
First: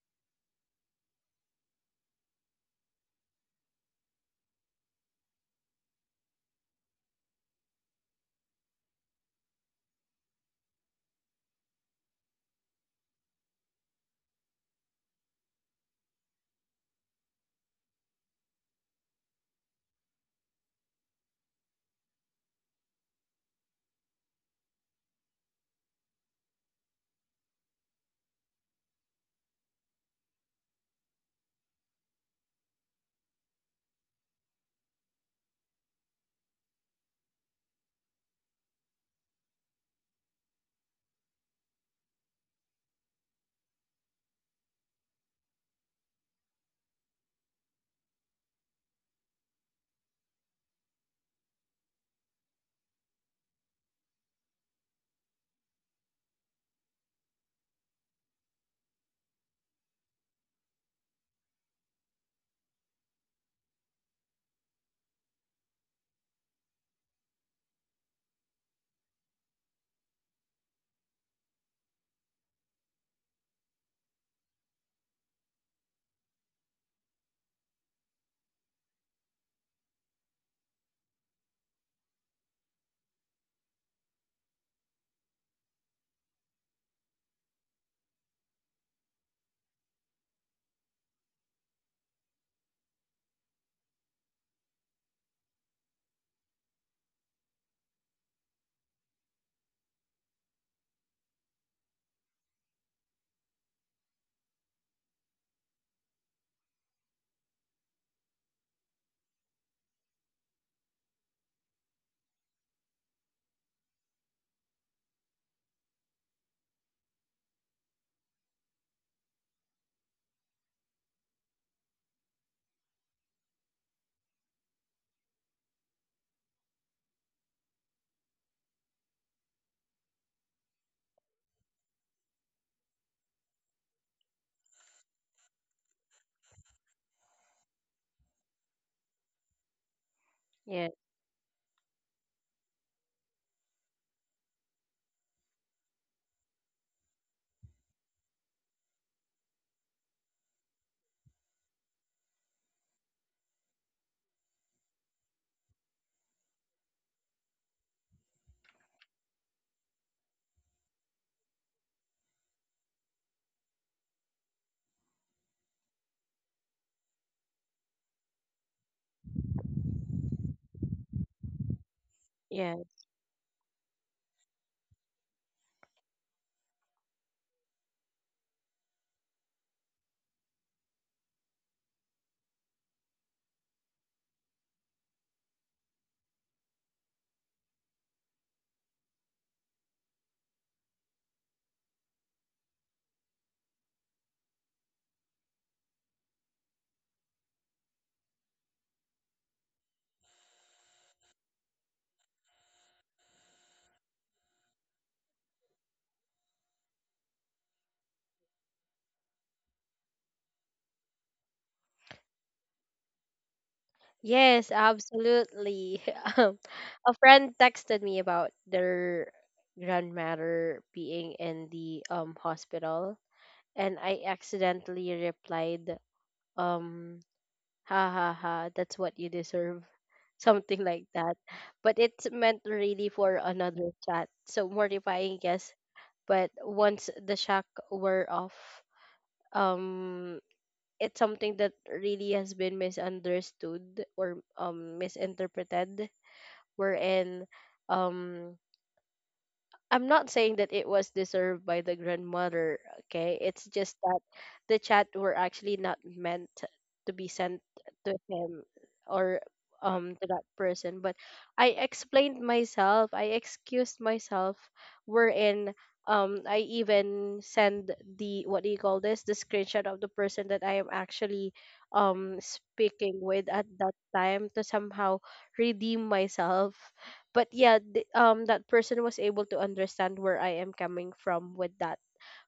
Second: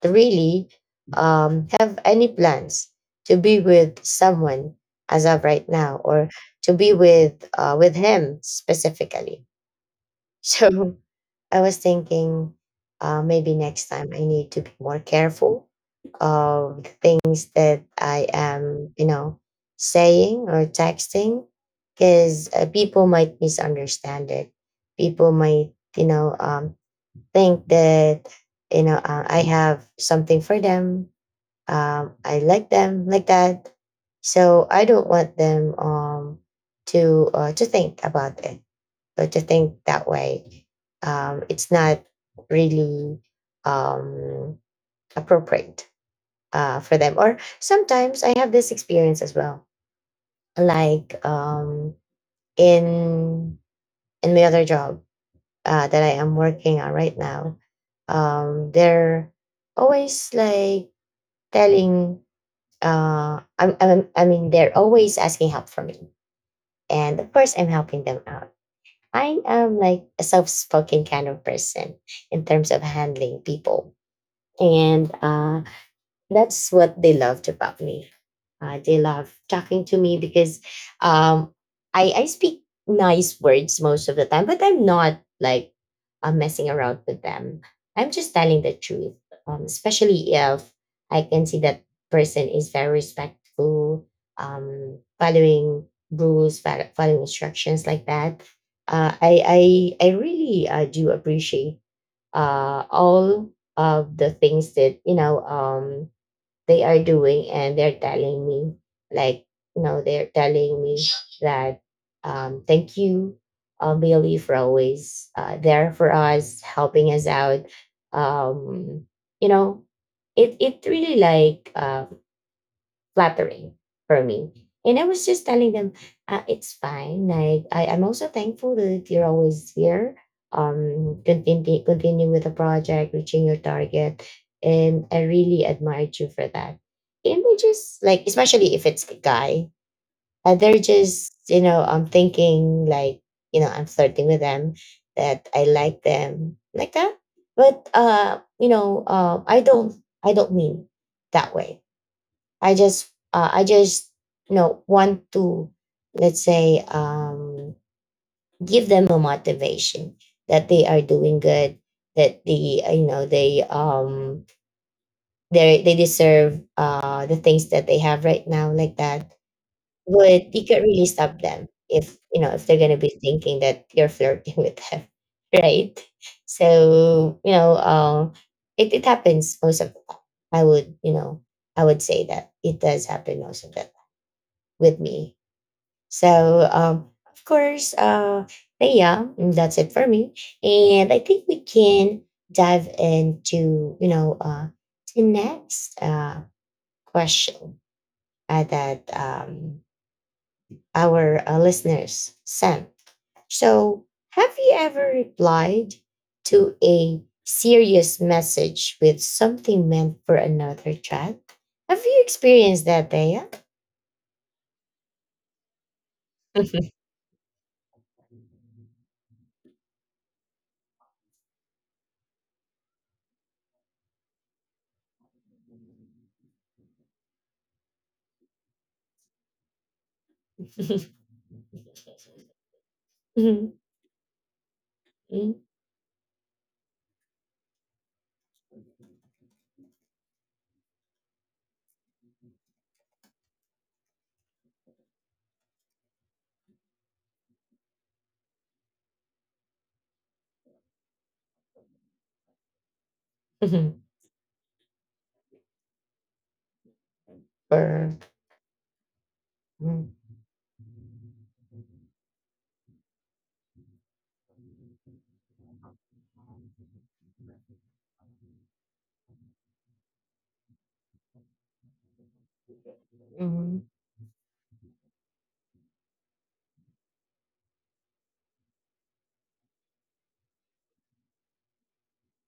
really um, have any plans to be with someone as of right now, or to be with uh, with him specifically. So I was thinking uh, maybe next time I need to be more careful of the things that I am, you know, saying or texting because uh, people might misunderstand it. People might, you know, um, think that, you know, uh, I have something for them. Um, I like them like that. So I don't want them um, to uh, to think about it so to think that way, um, it's not really um, appropriate uh, for them. Or sometimes I have this experience as well, like um, in in my other job uh, that I am working on right now. Um, they're always like telling. Uh, I'm, I'm, I mean, they're always asking help for me, and of course, I'm helping them out. I am like a self spoken kind of person in terms of handling people. And uh, that's what they loved about me. Uh, they love talking to me because um, I, I speak nice words most of the time, but I'm not like uh, messing around with them. I'm just telling the truth, um, especially if I can see that person is very respectful, um, following rules, fo- following instructions like that. Uh, I, I, I really uh, do appreciate uh, all of the things that, you know, um, they are doing and they're telling me like you know they're telling me that um, thank you, uh, Billy, for always uh, there for us helping us out, um, you know it it really like uh, flattering for me. And I was just telling them, uh, it's fine. Like I, I'm also thankful that you're always here, um, continue, continue with the project, reaching your target, and I really admired you for that. And they just like, especially if it's a guy, uh, they're Yeah. just you know, I'm thinking like you know, I'm flirting with them, that I like them like that. But uh, you know, uh, I don't, I don't mean that way. I just uh, I just you know want to, let's say, um, give them a motivation that they are doing good, that the you know they um they they deserve uh the things that they have right now like that. But you can really stop them if you know if they're Yeah. gonna be thinking that you're flirting with them, right? So you know um it, it happens most of the time. i would you know I would say that it does happen most of the with me. So, um, of course, uh, but yeah, that's it for me. And I think we can dive into, you know, uh, the next uh, question uh, that um, our uh, listeners sent. So, have you ever replied to a serious message with something meant for another chat? Have you experienced that, Daya? Yes, absolutely. Um, a friend texted me about their grandmother being in the um hospital, and I accidentally replied, um, ha ha ha, that's what you deserve, something like that. But it's meant really for another chat. So mortifying, yes. But once the shock wore off, um, it's something that really has been misunderstood or um misinterpreted, wherein um I'm not saying that it was deserved by the grandmother, okay? It's just that the chat were actually not meant to be sent to or him or Mhm, um to that person. But I explained myself, I excused myself, wherein um I even send the, what do you call this? The screenshot of the person that I am actually um speaking with at mhm, that time, to somehow redeem myself. But yeah, th- um that person was able to understand where I am coming from with that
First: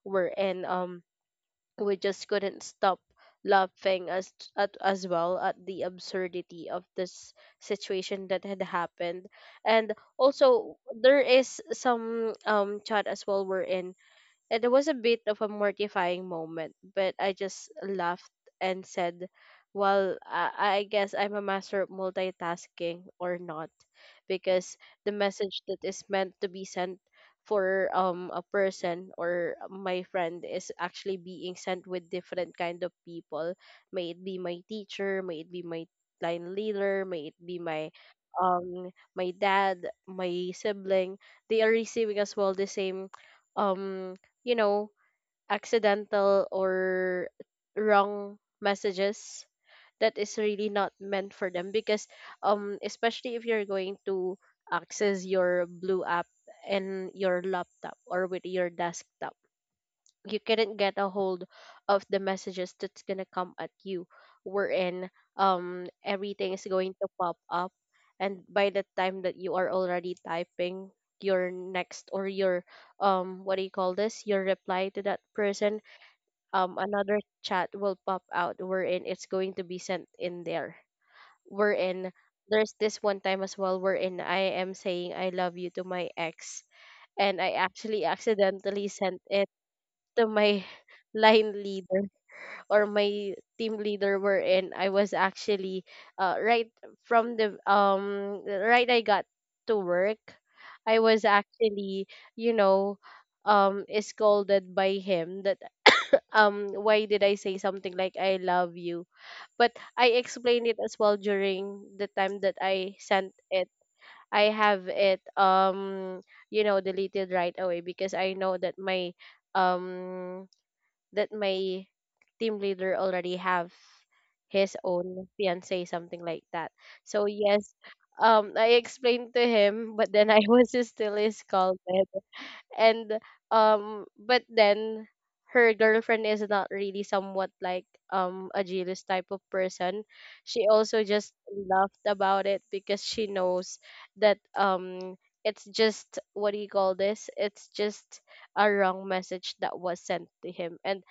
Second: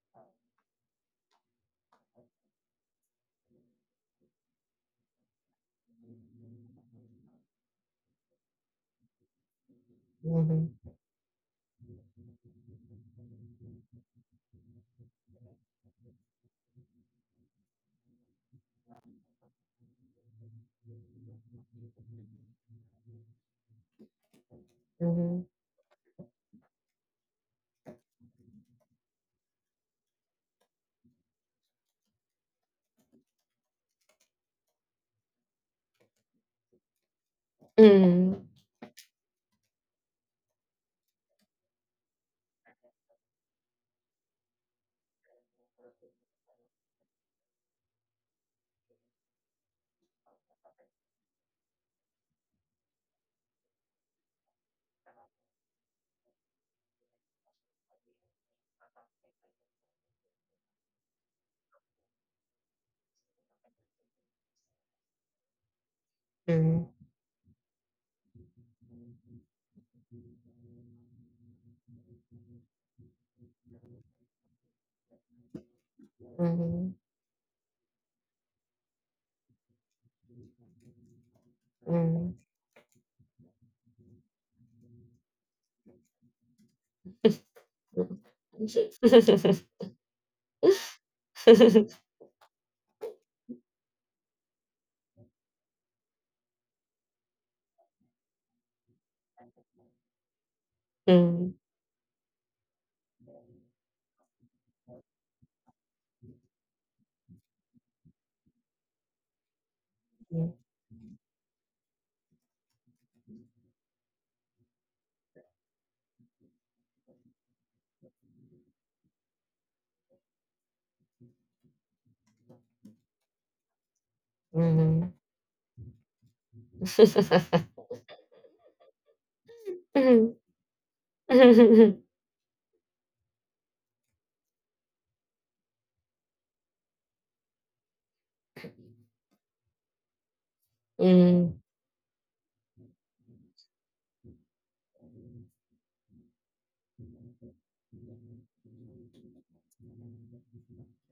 word. And um we just couldn't stop laughing, as at, as well at the absurdity of this situation that had happened. And mhm, also there is some um chat as well wherein, and it was a bit of a mortifying moment, but I just laughed and said, well, I, I guess I'm a master of multitasking or not, because the mhm, message that is meant to be sent for um a person or my friend is actually being sent with different kind of people, may it be my teacher, may it be my line leader, may it be my mhm, um my dad, my sibling, they are receiving as well the same um you know, accidental or wrong messages that is really not meant for them, because um especially if you're going to access your blue app and your laptop or with your desktop, you couldn't get a hold of the messages that's gonna come at you, wherein um everything is mhm, going to pop up. And by the time that you are already typing your next or your um what do you call this, your reply to that person, um another chat will pop out wherein it's going to be sent in there, mhm, wherein mhm, there's this one time as well wherein I am saying I love you to my ex, and I actually accidentally sent it to my line leader or my team leader, wherein I was actually uh, right from the um right I got to work, I was mhm, actually you know um scolded by him, that um why did I say something like I love you. But I explained it as well during the time that I sent it, I have it um you know deleted right away, because I know that my um that my team leader already have his mhm, own fiance, something like that. So yes, um I explained to him, but then I was still mhm. scolded. And um but then her girlfriend is not really somewhat like um a jealous type of person, she also just Mhm, laughed about it because she knows that um it's just, what do you call this, it's just a wrong message that was sent to him. And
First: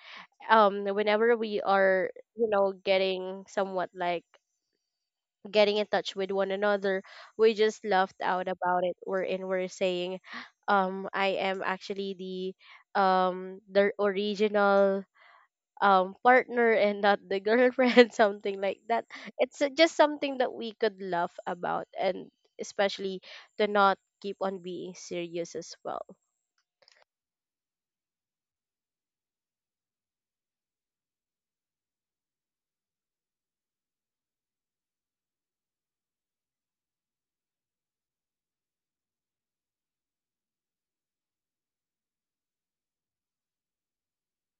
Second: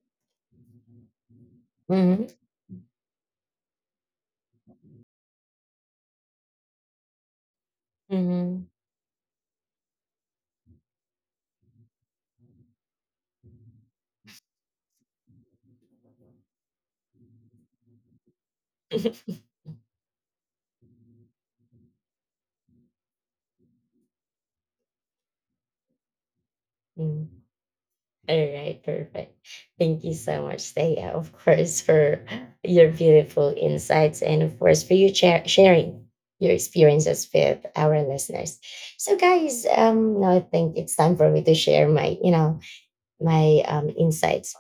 um whenever we are mhm, you know getting somewhat like getting in touch with one another, we just laughed out mhm. about it. We're wherein we're saying um I am actually the um the original um partner and not the girlfriend, something like that. It's uh, just something that we could laugh about, and especially to not keep on being serious as well. Mm. All right, perfect. Thank you so much, Thea, of course, for your beautiful insights and, of course, for you cha- sharing your experiences with our listeners. So, guys, um, now I think it's time for me to share my, you know, my um, insights.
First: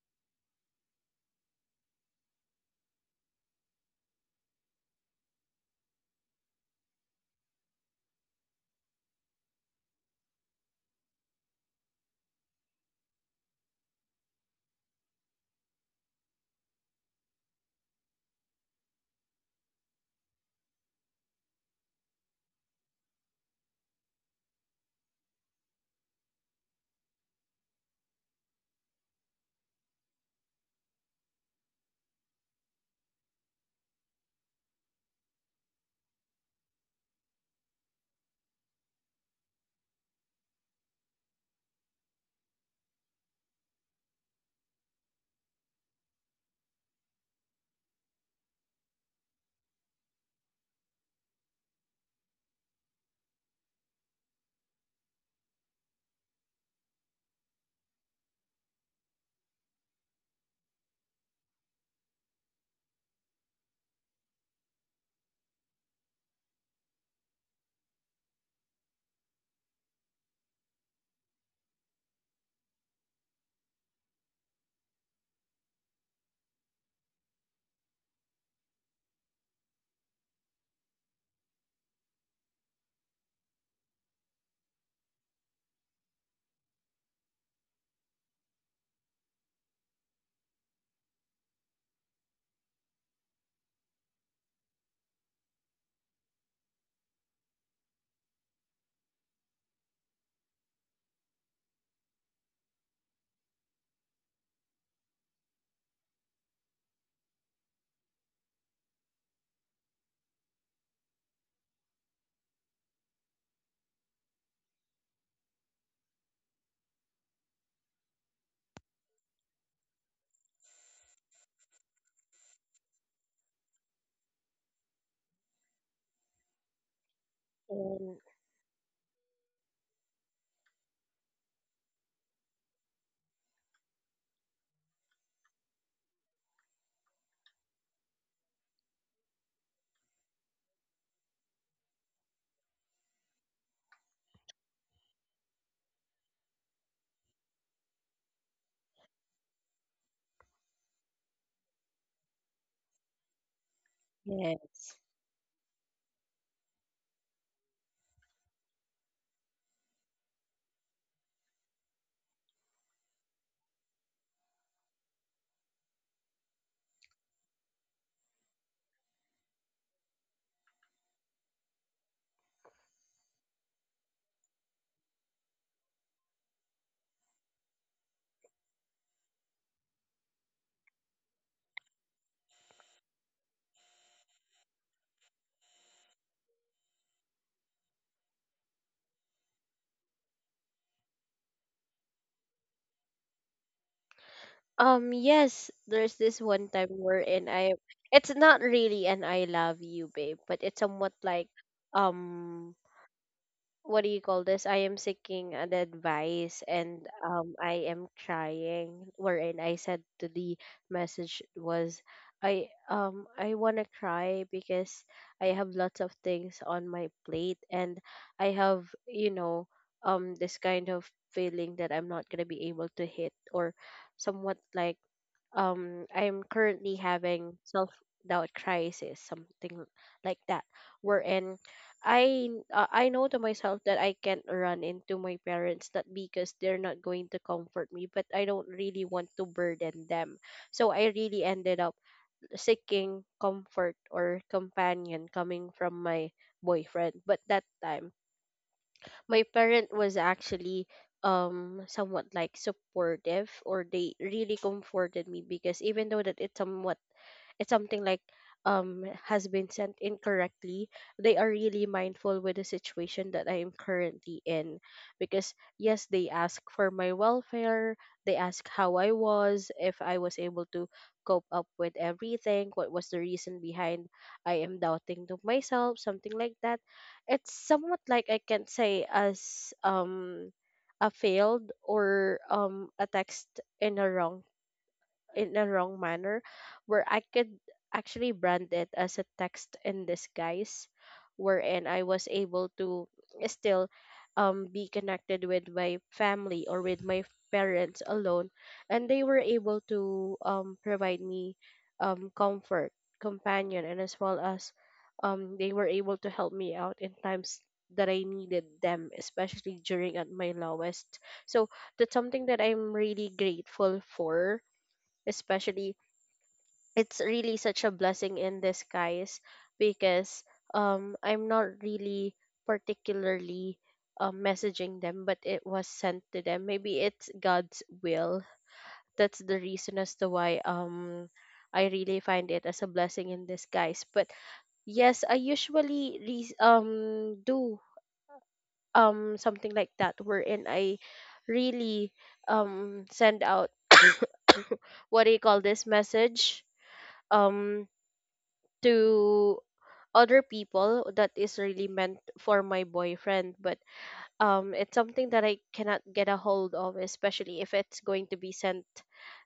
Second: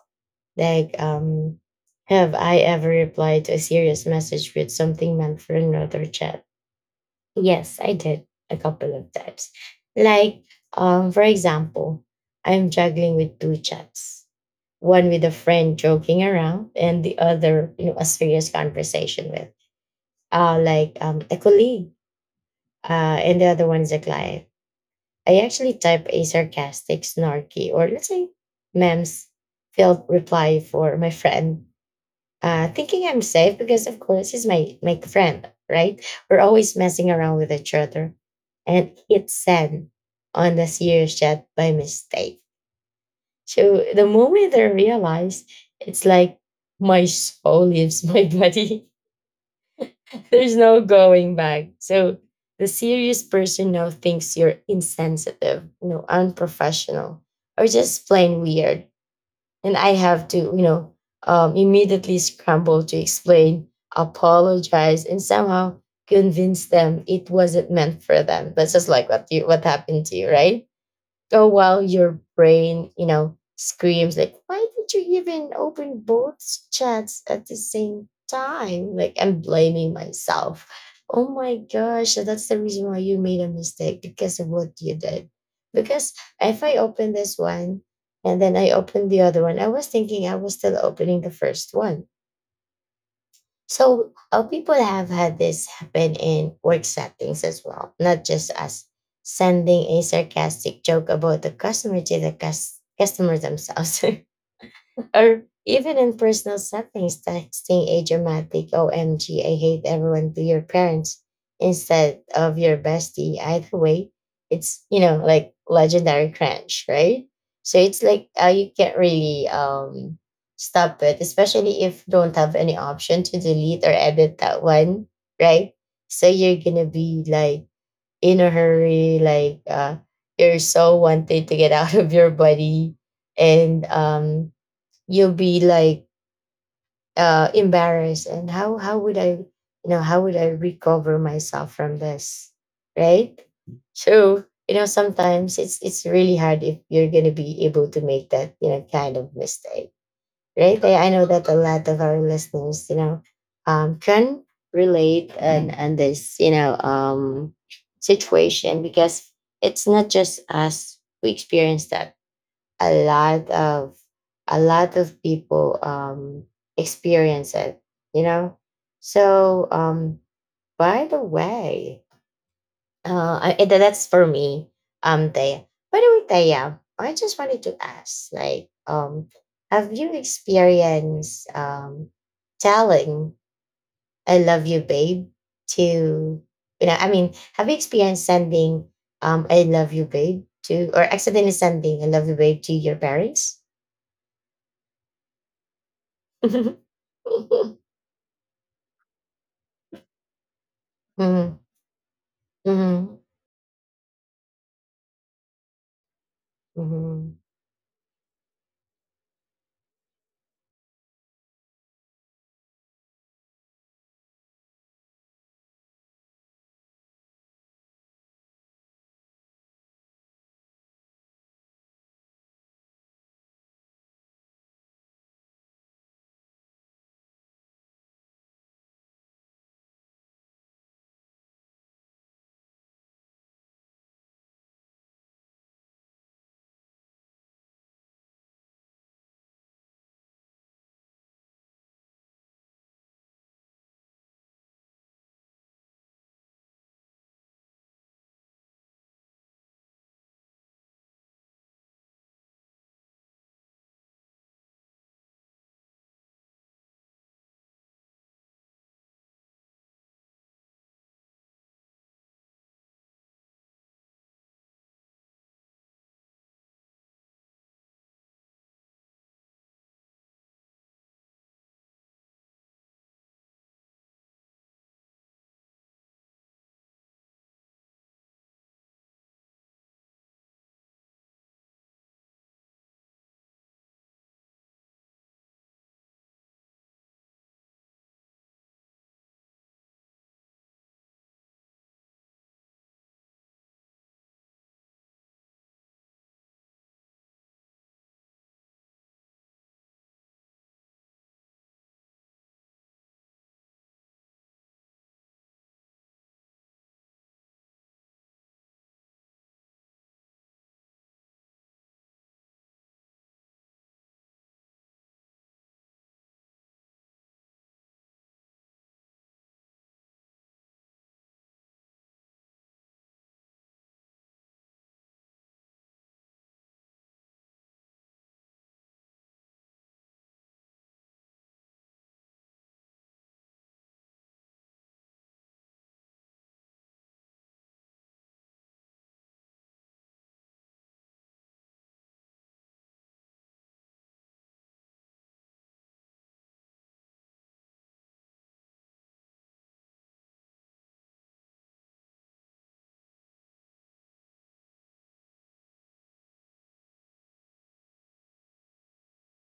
Like, um, have I ever replied to a serious message with something meant for another chat? Yes, I did a couple of times. Like, um, for example, I'm juggling with two chats. One with a friend joking around, and the other, you know, a serious conversation with, uh, like um, a colleague, uh, and the other one is a client. I actually type a sarcastic, snarky, or let's say, memes filled reply for my friend, uh, thinking I'm safe because, of course, he's my, my friend, right? We're always messing around with each other. And hit send on the serious chat by mistake. So the moment I realized, it's like my soul leaves my body. There's no going back. So the serious person now thinks you're insensitive, you know, unprofessional, or just plain weird, and I have to, you know, um, immediately scramble to explain, apologize, and somehow convince them it wasn't meant for them. That's just like what you what happened to you, right? Oh, well, your brain, you know, screams like, why did you even open both chats at the same time? Like, I'm blaming myself. Oh my gosh, that's the reason why you made a mistake because of what you did. Because if I open this one and then I open the other one, I was thinking I was still opening the first one. So, uh, people have had this happen in work settings as well, not just us sending a sarcastic joke about the customer to the cus- customer themselves, or even in personal settings, texting a dramatic O M G, I hate everyone, to your parents instead of your bestie. Either way, it's, you know, like legendary cringe, right? So it's like, uh, you can't really um, stop it, especially if you don't have any option to delete or edit that one, right? So you're going to be like And in a hurry, like, uh, you're so wanted to get out of your body, and um you'll be like, uh embarrassed, and how how would I you know how would I recover myself from this, right? So, you know, sometimes it's it's really hard if you're gonna be able to make that, you know, kind of mistake, right? i, I know that a lot of our listeners, you know, um can yes. relate and and this, you know, um situation, because it's not just us who experience that. a lot of a lot of people um experience it, you know. So, um by the way, uh I- and that's for me. um Taya, by the way, Taya, I just wanted to ask, like, um have you experienced um telling I love you babe to, you know, I mean, have you experienced sending um I love you babe to, or accidentally sending I love you babe to your parents? Um, yes, there's this one time wherein I Mhm, it's not really an I love you, babe, but it's somewhat like um mhm, what do you call this? I am seeking an advice, and mhm, um I am trying, wherein I said to the message was, I um I wanna cry, because I have lots of things on my plate, and I have, you know, um this kind of feeling that I'm not gonna be able to hit, or somewhat like um I'm currently having self doubt crisis, something like that, wherein I uh, I know to myself that I can't run into my parents, not because they're not going to comfort me, but I don't really want to burden them. So I really ended up seeking comfort or companion coming from my boyfriend. But that time my parent was actually um somewhat like supportive, or they really comforted me, because even though that it's somewhat, it's something like um has been sent incorrectly, they are really mindful with the situation that I am currently in. Because yes, they ask for my welfare, they ask how I was, if I was able to cope up with everything, what was the reason behind I am doubting to myself, something like that. It's somewhat like I can say as um a failed or um a text in a wrong, in a wrong manner, where I could actually brand it as a text in disguise, wherein I was able to still um, be connected with my family or with my parents alone, and they were able to um, provide me um, comfort, companion, and as well as um, they were able to help me out in times that I needed them, especially during at my lowest. So that's something that I'm really grateful for, especially it's really such a blessing in disguise, because um I'm not really particularly uh, messaging them, but it was sent to them. Maybe it's God's will, that's the reason as to why um I really find it as a blessing in disguise. But yes, I usually re- um do um something like that, wherein I really um send out what do you call this, message um to other people that is really meant for my boyfriend, but um it's something that I cannot get a hold of, especially if it's going to be sent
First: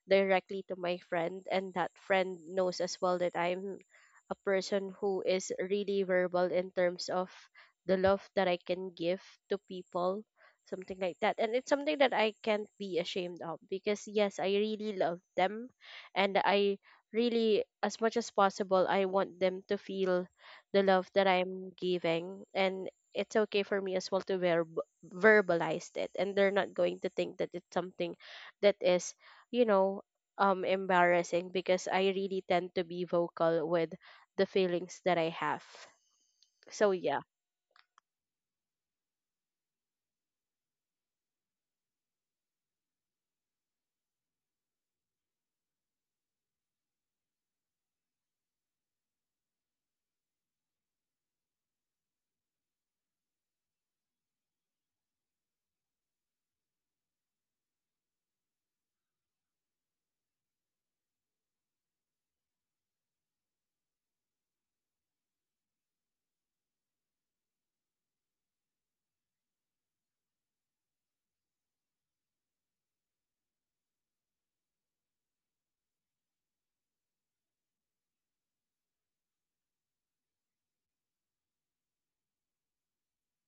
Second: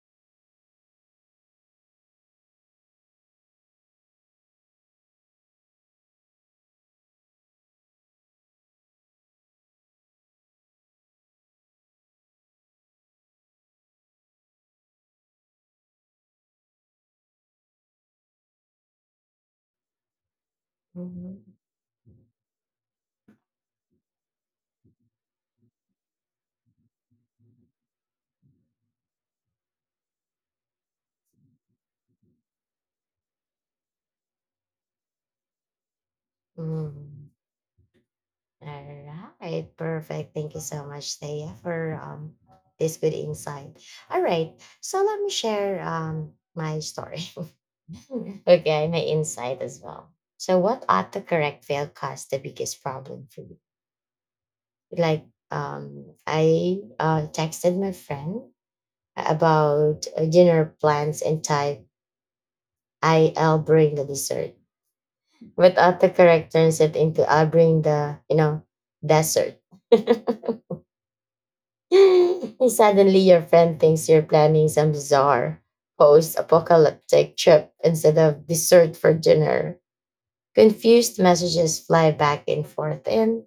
directly to my friend, and that friend knows as well that I'm a person who is really verbal in terms of the love that I can give to people, something like that. And it's something that I can't be ashamed of, because yes, I really love them. And I really, as much as possible, I want them to feel the love that mhm, I'm giving, and it's okay for me as well to verb, verbalized it, and they're not going to think that it's something that is, you know um embarrassing, because I really tend to be vocal with the feelings that I have. So yeah. mhm. Alright, perfect. Thank you so much, Thea, for um this good insight. All right, so let me share um my story. Okay, my insight as well. So, what autocorrect fail caused the biggest problem for you? Like, um, I, uh, texted my friend about, uh, dinner plans and type "I'll bring the dessert." But other character turns it into arguing the, you know, desert. And suddenly your friend thinks you're planning some bizarre post-apocalyptic trip instead of dessert for dinner. Confused messages fly back and forth and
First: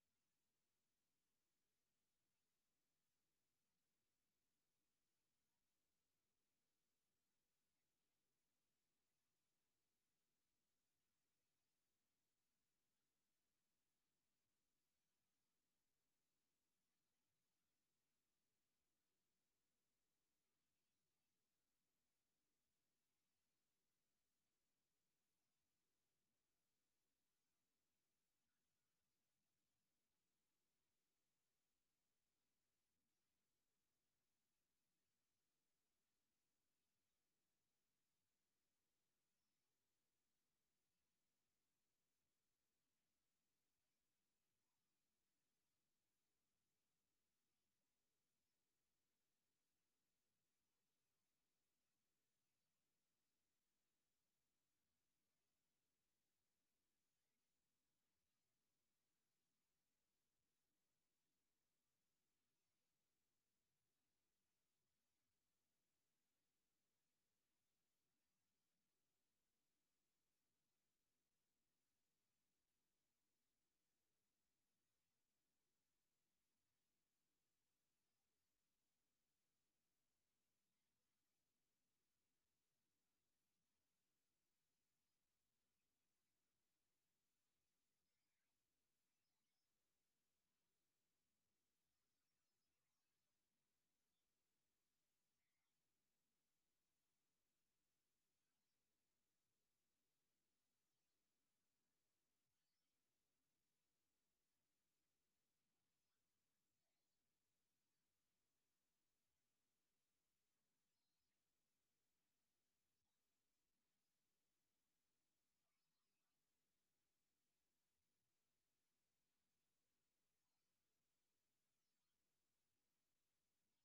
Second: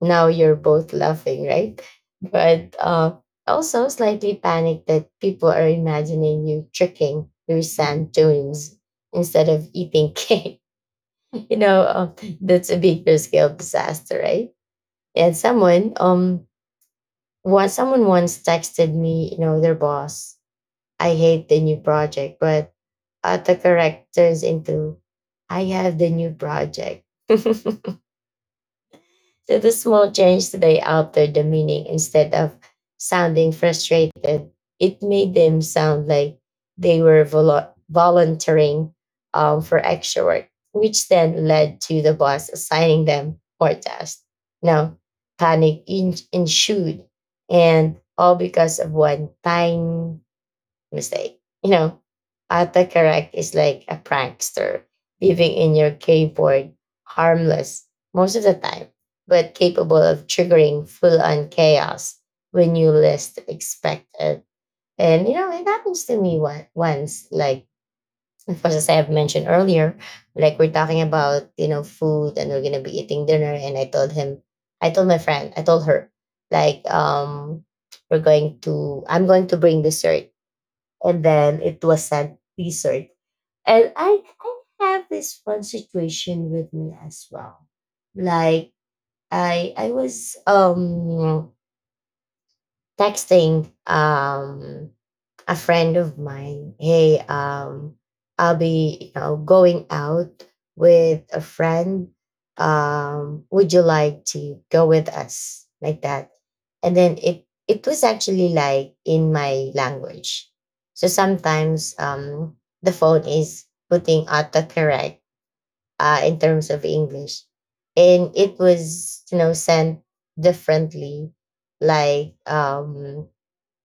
now you're both laughing, right? But, uh also slightly panicked that people are imagining you tricking your sand dunes instead of eating cake. You know, um, that's a bigger scale disaster, right? And someone, um, once someone once texted me, you know, their boss, I hate the new project, but autocorrect turns into, I have the new project. So the small change they altered the meaning instead of sounding frustrated. It made them sound like they were vol- volunteering, um, for extra work, which then led to the boss assigning them more tasks. Now, panic in- ensued, and all because of one tiny mistake. You know, autocorrect is like a prankster living in your keyboard, harmless most of the time, but capable of triggering full on chaos when you least expect it. And you know, it happens to me one, once, like of course, as I have mentioned earlier, like we're talking about, you know, food and we're gonna be eating dinner. And I told him, I told my friend, I told her, like, um, we're going to, I'm going to bring dessert, and then it was sent research. And I, I have this one situation with me as well. Like I I was um texting um a friend of mine, hey, um, I'll be, you know, going out with a friend. Um, would you like to go with us? Like that. And then it it was actually like in my language. So sometimes um the phone is putting autocorrect, uh in terms of English. And it was, you know, sent differently, like um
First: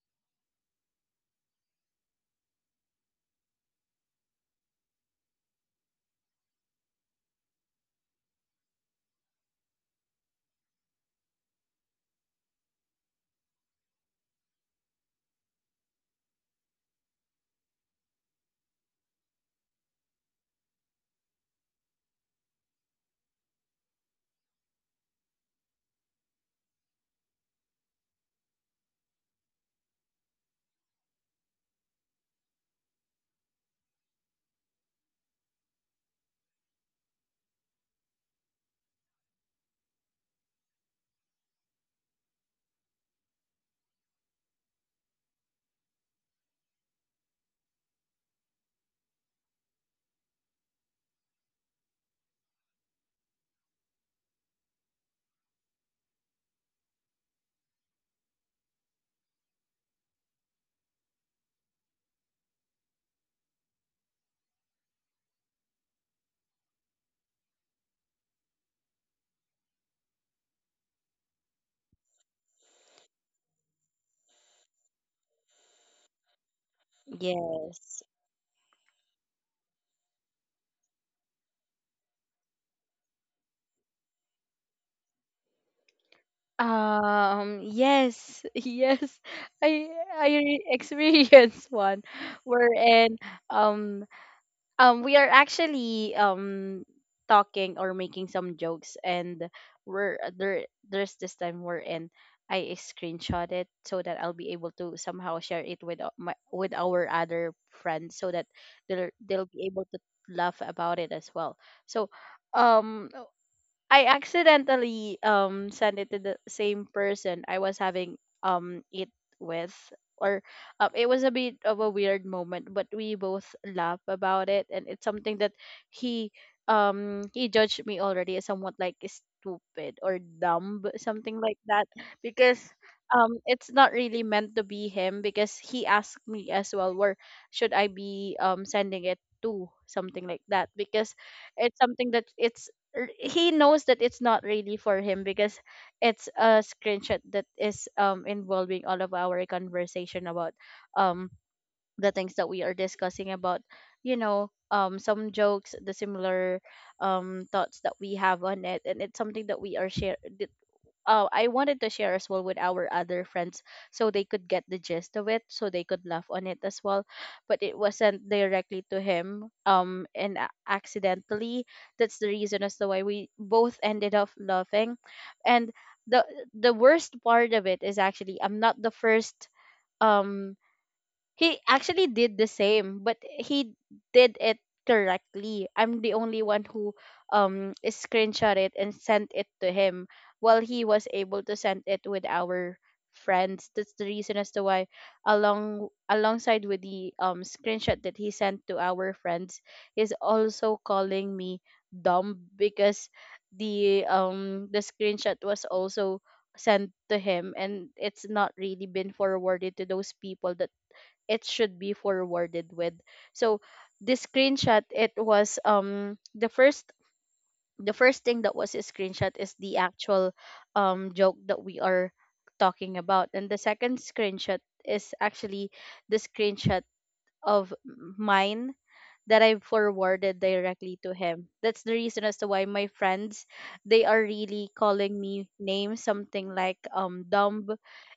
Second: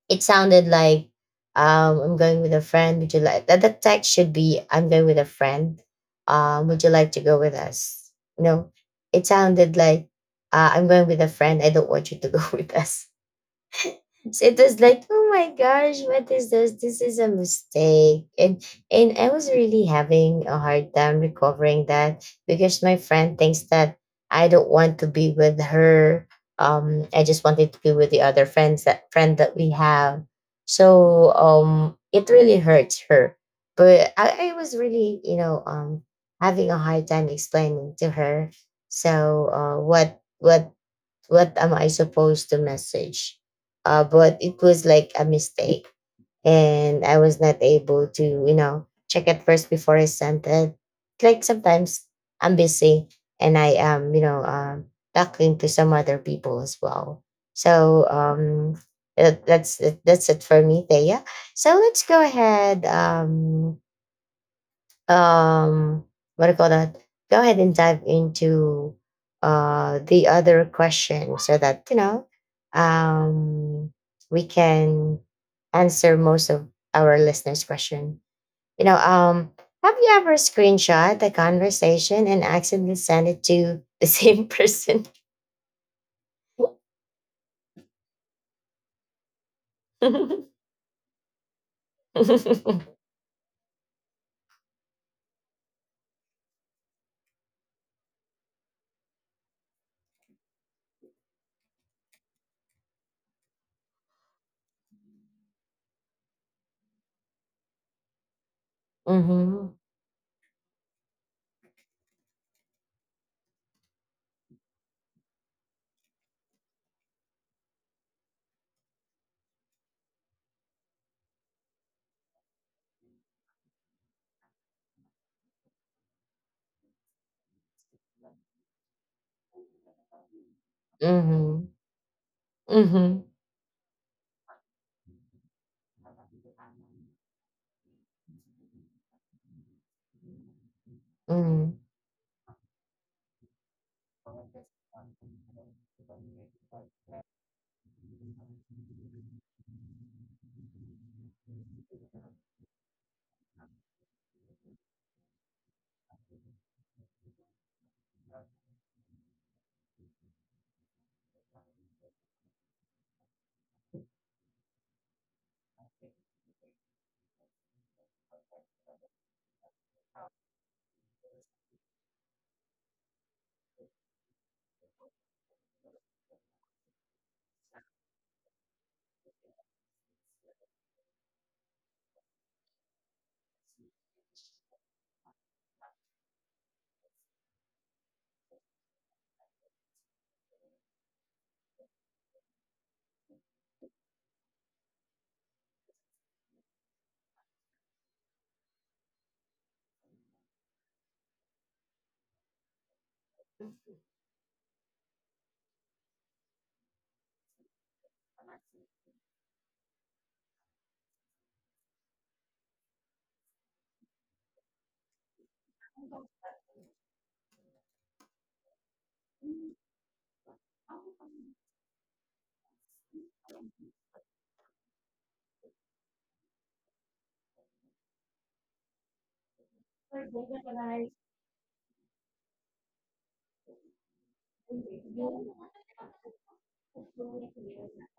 it sounded like, um, I'm going with a friend. Would you like that? The text should be I'm going with a friend. Um, would you like to go with us? No, it sounded like, uh, I'm going with a friend. I don't want you to go with us. So it was like, oh my gosh, what is this? This is a mistake. And and I was really having a hard time recovering that because my friend thinks that I don't want to be with her. Um, I just wanted to be with the other friends that friend that we have. So um it really hurts her. But I, I was really, you know, um having a hard time explaining to her. So, uh what what what am I supposed to message? Uh, but it was like a mistake. And I was not able to, you know, check it first before I sent it. Like sometimes I'm busy and I am, you know, um, talking to some other people as well. So, um, that- that's that's it for me, Thea. So let's go ahead, um, um what do you call that, go ahead and dive into uh the other question so that you know, um we can answer most of our listeners Yes. question, you know. Um have you ever screenshot a conversation and accidentally sent it to the same person? Um, yes, yes. I I Mm-hmm, re- experienced one mm-hmm, wherein um um we are actually um talking or making some jokes, and we're uh, there there's this time we're in I screenshot it, so that I'll be able to somehow share it with o- my with our other friends, so that they'll they'll be able to laugh about it as well. So um I accidentally um sent it to the same person I was having um it with, or um, it was a bit of a weird moment, but we both laugh about it, and it's something that he um he judged me already as somewhat like stupid or dumb, something like mm-hmm, that, because mm-hmm. um it's not really meant to be him, because he asked me as well where should I be um sending it to, something like that, because it's something that it's, r- he knows that it's not really for him, because it's a screenshot that is um involving all of our conversation about um the things that we are discussing about, you know um some jokes, the similar um thoughts that we have on it, and it's something that we are share uh, I wanted to share as well with our other friends, so they could get the gist of it, so they could laugh on it as well. But it wasn't directly to him, um, and a- accidentally. That's the reason as to why we both ended up laughing. And the the worst part of it is actually I'm not the first, um he actually did the same, but he did it correctly. I'm the only one who um screenshot it and sent it to him, while he was able to send it with our friends. That's the reason as to why, along alongside with the um screenshot that he sent to our friends, he's also calling me dumb because the um the screenshot was also sent to him and it's not really been forwarded to those people that it should be forwarded with. So this screenshot, it was, um the first, the first thing that was a screenshot is the actual um joke that we are talking about, and the second screenshot is actually the screenshot of mine that I forwarded directly to him. That's the reason as to why my friends, they are really calling me names, something like um dumb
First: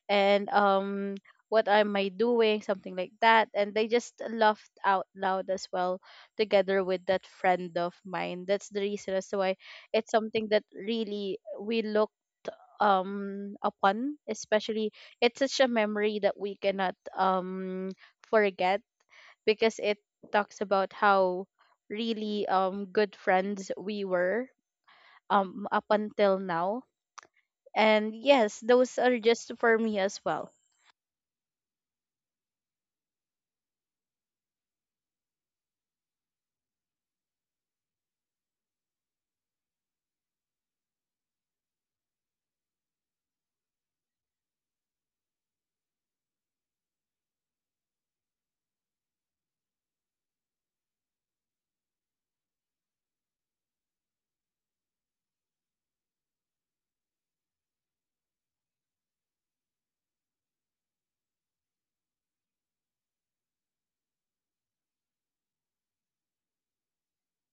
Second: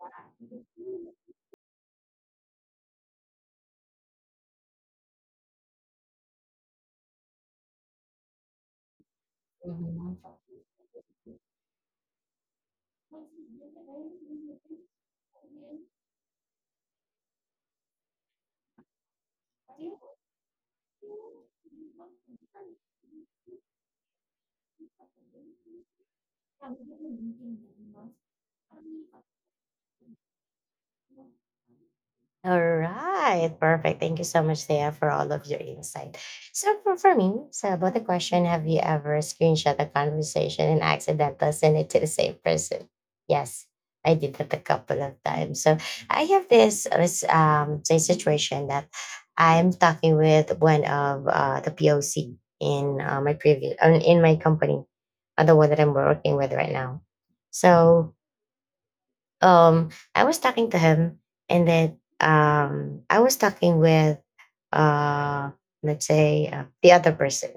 and um what am I doing, something like that. And they just laughed out loud as well together with that friend of mine. That's the reason as to why it's something that really we look um upon, especially it's such a memory that we cannot um forget, because it talks about how really um good friends we were, um up until now. Mm-hmm. And yes, those are just for me as well. All right, perfect. Thank you so much, Thea, for all of your insight. So, for, for me, so about the question, have you ever screenshot a conversation and accidentally sent it to the same person? Yes, I did that a couple of times. So, I have this, uh, this um say situation that I'm talking with one of, uh, the P O C in, uh, my previous uh, in my company, uh, the one that I'm working with right now. So, um I was talking to him and then um I was talking with, uh let's say, uh, the other person.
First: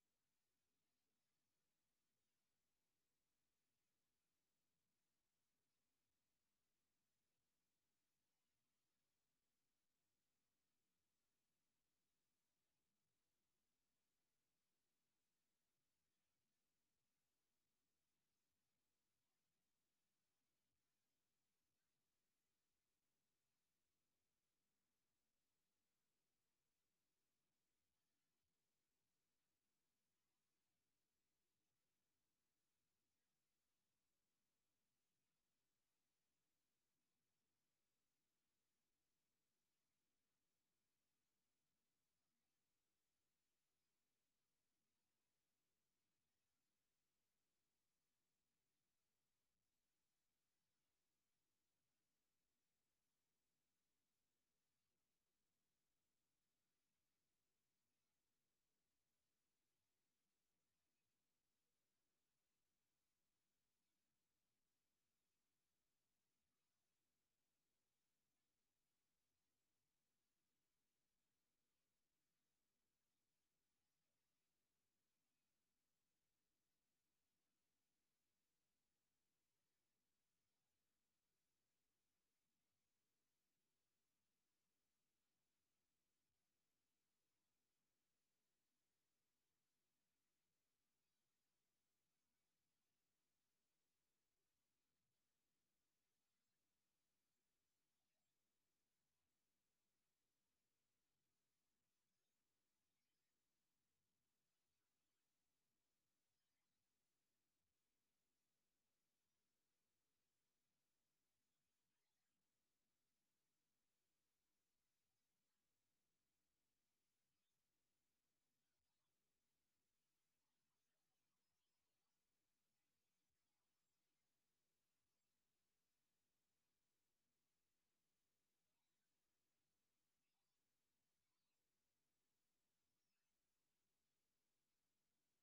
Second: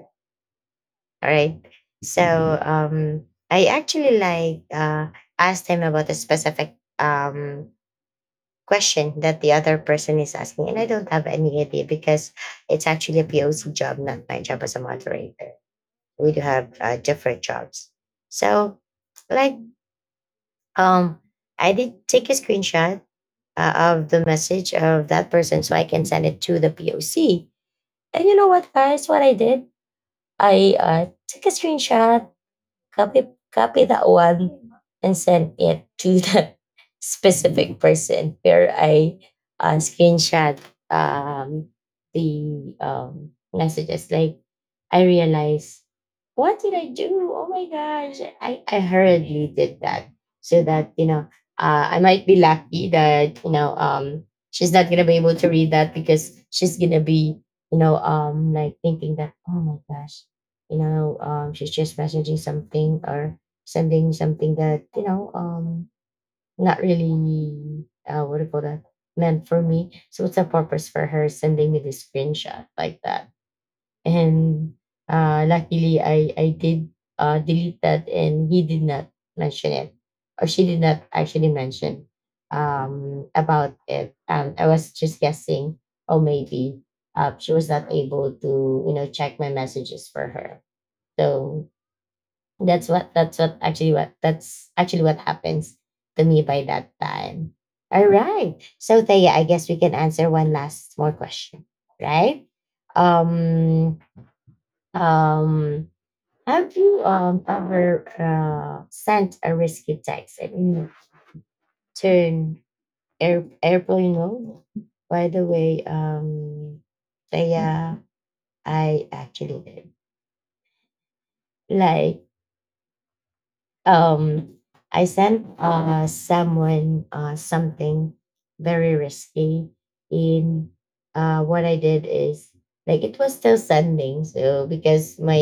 All right. So, um I actually like, uh asked him about a specific um question that the other person is asking and I don't have any idea because it's actually a P O C job, not my job as a moderator. We do have, uh, different jobs. So, like, um I did take a screenshot, uh, of the message of that person so I can send it to the P O C. And you know what, guys? What I did, I, uh, took a screenshot, copy copy that one and send it to the specific person where I, uh, screenshot um, the um, messages. Like I realized, what did I do? Oh my gosh! I I hurriedly did that so that, you know, uh, I might be lucky that, you know, um, she's not gonna be able to read that because she's gonna be, you know, um like thinking that oh my gosh, you know, um, she's just messaging something or sending something that, you know, um, not really, uh, what do you call that, meant for me. So what's the purpose for her sending me this screenshot like that? And, uh, luckily I I did, uh, delete that and he did not mention it, or she did not actually mention, um, about it. um, I was just guessing, oh maybe, uh, she was not able to, you know, check my messages for her. So that's what that's what actually what that's actually what happens to me by that time. All right. So Thea, I guess we can answer one last more question, right? Um um have you, um ever, uh, sent a risky text and you turn air, airplane mode? By the way, um Thea, I actually did. Like um I sent uh someone uh something very risky in uh what I did is like it was still sending so because my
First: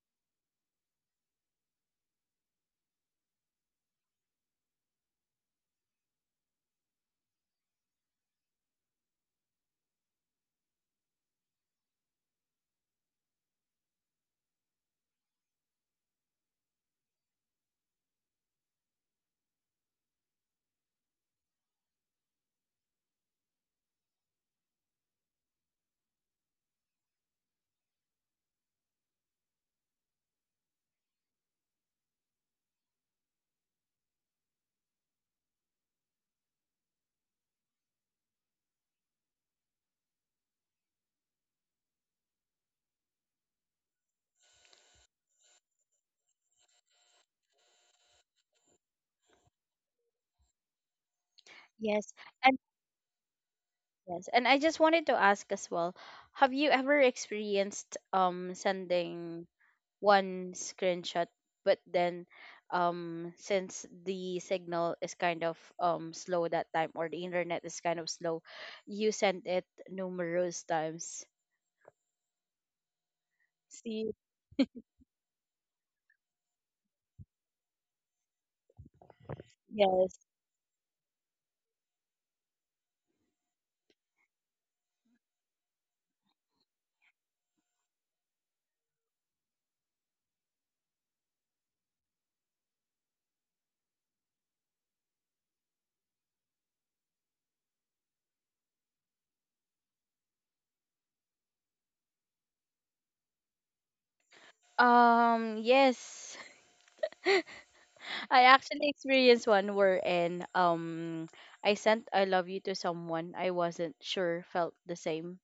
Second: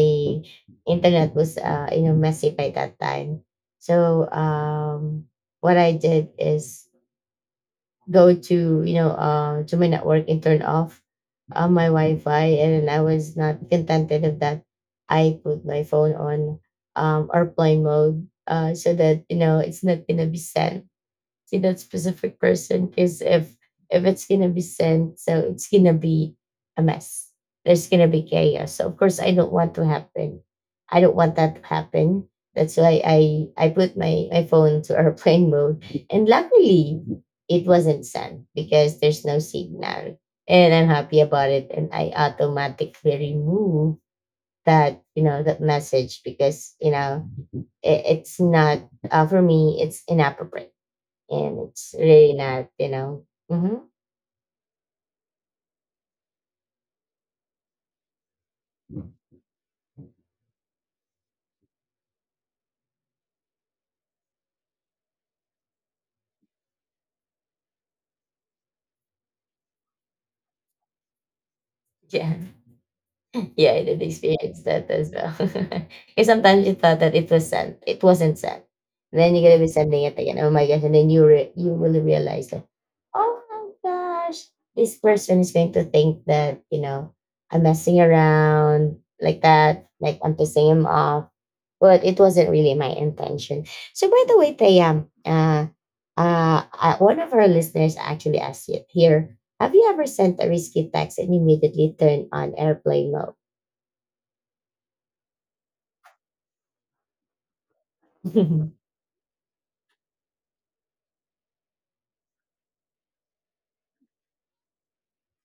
internet was uh you know messy by that time so um what I did is go to you know uh, to my network and turn off uh, my Wi-Fi, and I was not contented of that. I put my phone on um, airplane mode uh, so that you know it's not gonna be sent to that specific person because if if it's gonna be sent, so it's gonna be a mess. There's gonna be chaos. So of course I don't want to happen. I don't want that to happen. That's why I I put my, my phone to airplane mode. And luckily it wasn't sent because there's no signal. And I'm happy about it. And I automatically remove that, you know, that message because, you know, it, it's not uh, for me, it's inappropriate and it's Yes. really And not, you know. Mhm. yes, and I just wanted to ask as well, have you ever experienced um sending one screenshot, but then, um since the signal is kind of um slow that time, or the internet is kind of slow, you send it numerous times. Yeah, yeah, I did See, experience that as well. Because sometimes you thought that it was sent, it wasn't sent. Then you're gonna be sending it yes. again. Oh my gosh! And then you re- you will realize that, oh my gosh, this person is going to think that you know I'm messing around like that, like I'm pissing him off. But it wasn't really my intention. So by the way, Tayam, uh, uh, uh, one of our listeners actually asked it here. Have you ever sent a risky text and immediately turned on airplane mode? Um, yes. I actually experienced one wherein um I sent I love you to someone I wasn't sure felt the same.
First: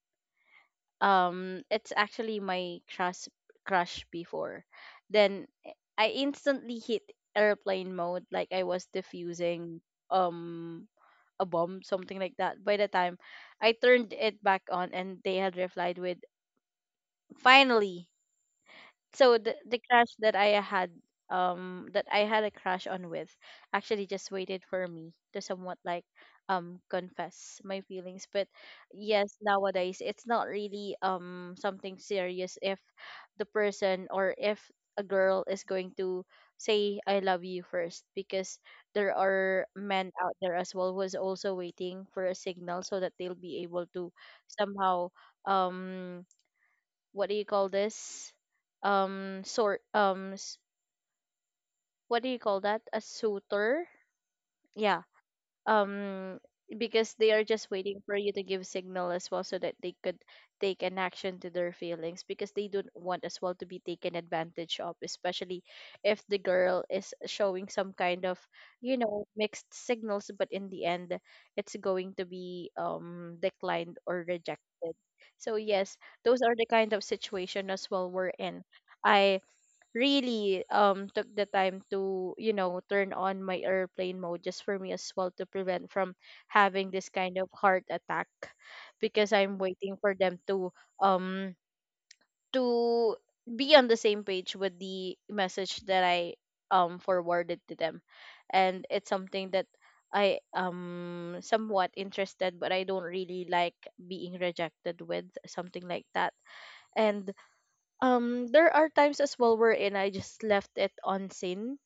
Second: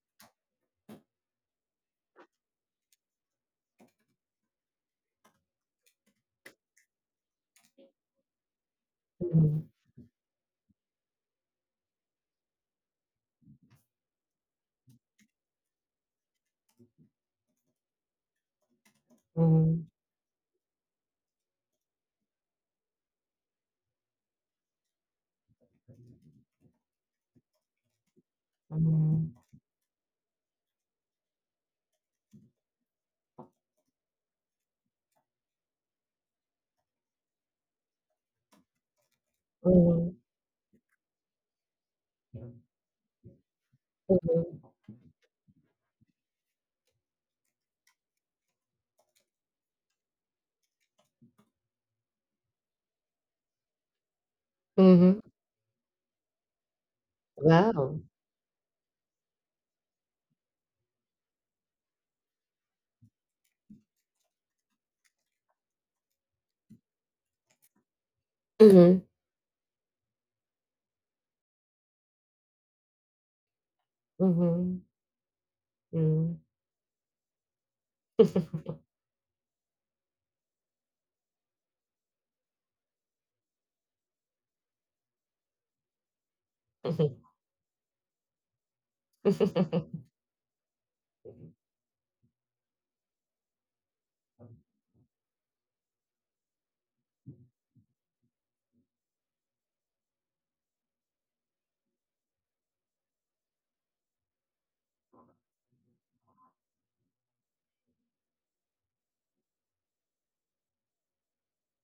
Um, it's actually my crush crush before. Then eh, I instantly hit airplane mode like I was Mhm, diffusing um a bomb, something like that. By the time I turned it back on, and they had replied with finally. So the the mhm, crush that I had, um that I had a crush on with, actually just waited for me to somewhat like um confess my feelings. But yes, mhm, nowadays it's not really um something serious if the person, or if a girl is going to say I love you first, because there are mhm, men out there as well who is also waiting for a signal so that they'll be able to mhm, somehow, um what do you call this, um sort um s- what do you call that, a suitor, yeah, mhm. um because they are just Wow. waiting for you to give signal as well so that they could take an action to their feelings, because they don't want as well to be taken advantage of, especially if the girl is showing some kind of, you Mhm, know, mixed signals, but in the end it's going to be um declined or mhm, rejected. So yes, those mhm. are the kind of situation as well we're in. I really um took the time to, you know, turn on my airplane mode just for me as well to prevent from having this kind of heart attack, because I'm waiting for them to um to be on the same page with the message that I um forwarded to them. And it's something that I um somewhat interested, but I don't really like being rejected with something like that. And um, there are times as well wherein I just left it on scene,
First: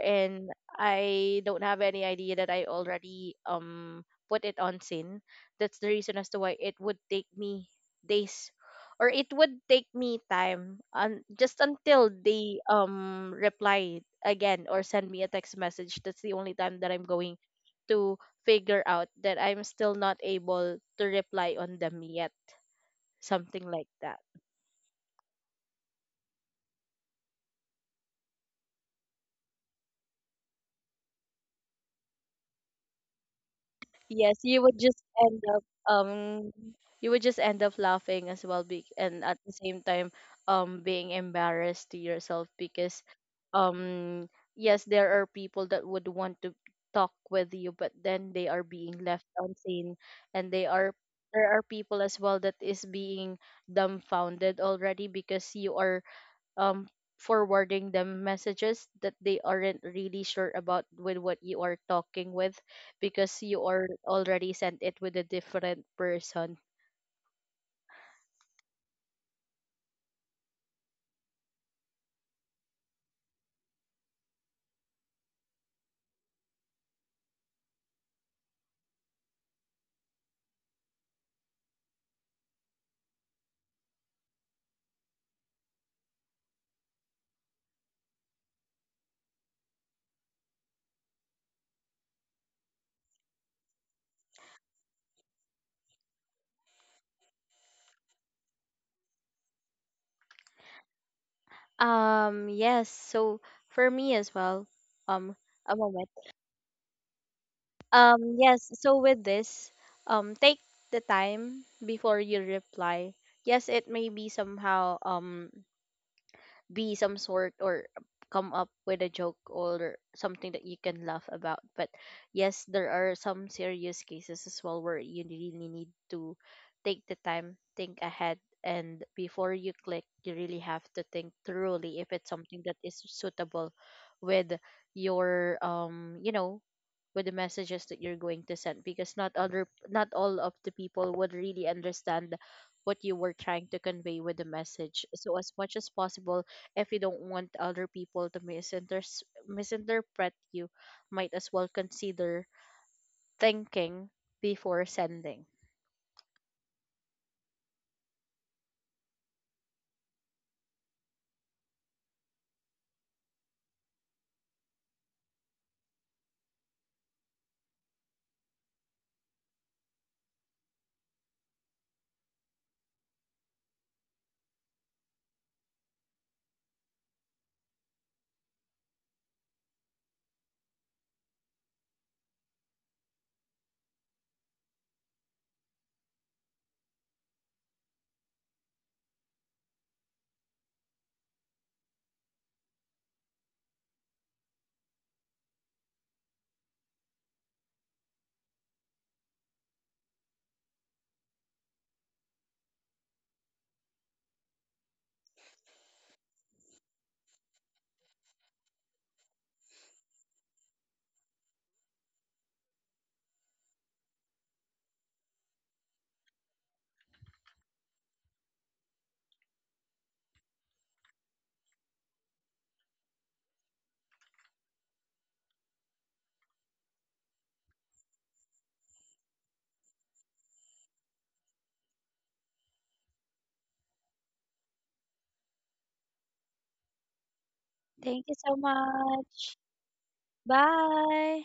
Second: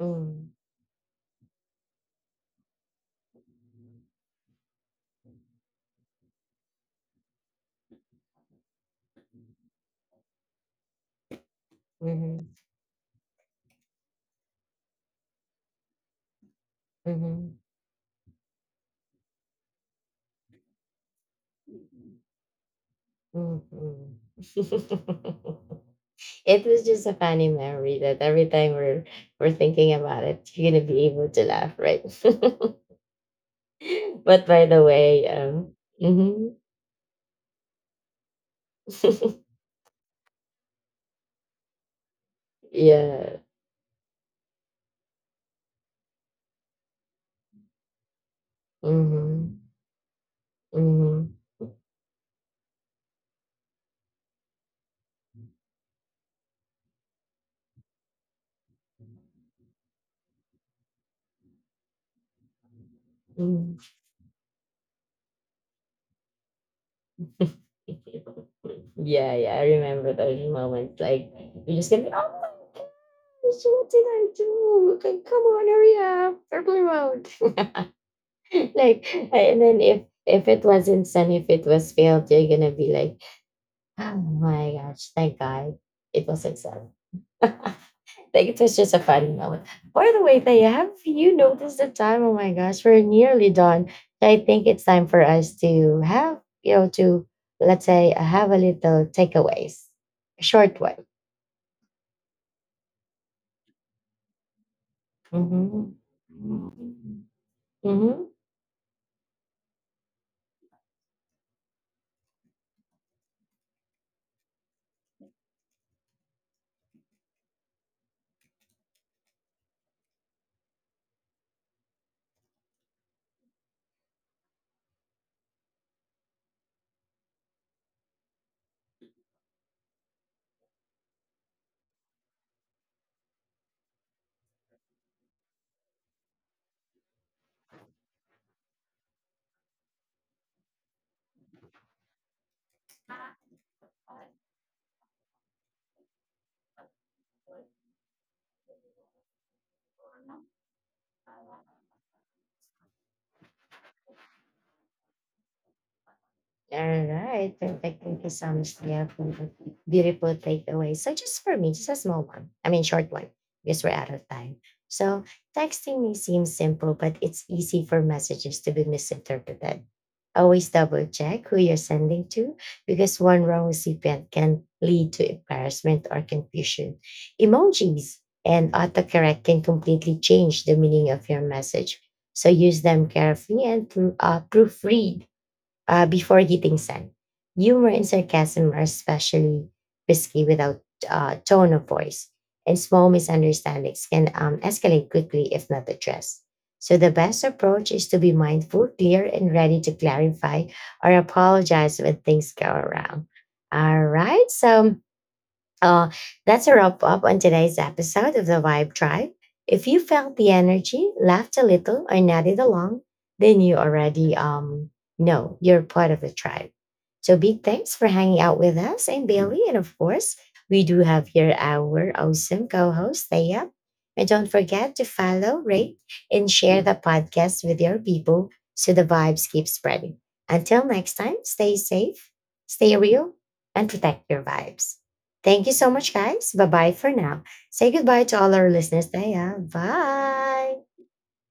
Mm, I don't have any idea that I already um put it on scene. That's the reason as to why it would take me days, or it would take me time, un- just until mhm, they um reply again or send me a text message. That's the only time that I'm going mhm, to figure out that I'm still not able to reply on them yet. Something like mhm, that. mhm. It was just a funny memory that every time we're we're thinking about it, you're gonna be able to laugh, right? Yes, But you by would the just way, end up, um, um mhm. you would just end up laughing as well, be- and at the same time um being embarrassed to yourself, because Yeah. um yes, there are people that would want to talk with you, but then they are being left Mhm. unseen, and they are, Mhm. there are people as well that is being dumbfounded already because you are um forwarding them messages that they aren't really sure about with what you are talking with, because you Mhm. are already sent it with a different person. Yeah, yeah, I remember those moments. Like you just gonna be, oh my gosh, what did I do? Okay, come on, hurry up, purple road. Like, and then if if it wasn't sun, if it was failed, you're gonna be like, oh my gosh, thank God, it wasn't sun. Like it was just a fun moment. By the way, they have you noticed the time? Oh my gosh, we're nearly done. I think it's time for us to have, you know, to let's say uh, have a little takeaways, a short one. Um, yes, so for me as well, um, a Mm-hmm. moment. Mm-hmm. Um, yes, so with this, um, take the time before you reply. Yes, it may be somehow, um, be some sort, or come up with a joke or something that you can laugh about. But yes, there are some serious cases as well where you really need to take the time, think ahead, and before you click, you really have to think thoroughly if it's something that is suitable with your, um you know, with the messages that you're going to send, because not other not all of the people would really understand what you were trying to convey with the message. So as much as possible, if you don't want other people to misinter- misinterpret you, might as well consider thinking before sending. All right, perfect. Thank you so much, Leah, for the beautiful takeaway. So just for me, just a small one. I mean, short one, because we're out of time. So texting may seem simple, but it's easy for messages to be misinterpreted. Always double check who you're sending to because one wrong recipient can lead to embarrassment or confusion. Emojis and autocorrect can completely change the meaning of your message. So use them carefully and uh, proofread uh, before hitting send. Humor and sarcasm are especially risky without uh, tone of voice, and small misunderstandings can um, escalate quickly if not addressed. So, the best approach is to be mindful, clear, and ready to clarify or apologize when things go wrong. All right. So, uh, that's a wrap up on today's episode of the Vibe Tribe. If you felt the energy, laughed a little, or nodded along, then you already um, know you're part of the tribe. So big thanks for hanging out with us and Bailey. And of course, we do have here our awesome co-host, Thea. And don't forget to follow, rate, and share the podcast with your people so the vibes keep spreading. Until next time, stay safe, stay real, and protect your vibes. Thank you so much, guys. Bye bye for now. Say goodbye Thank to you all so our listeners. Taya. much. Bye. Bye.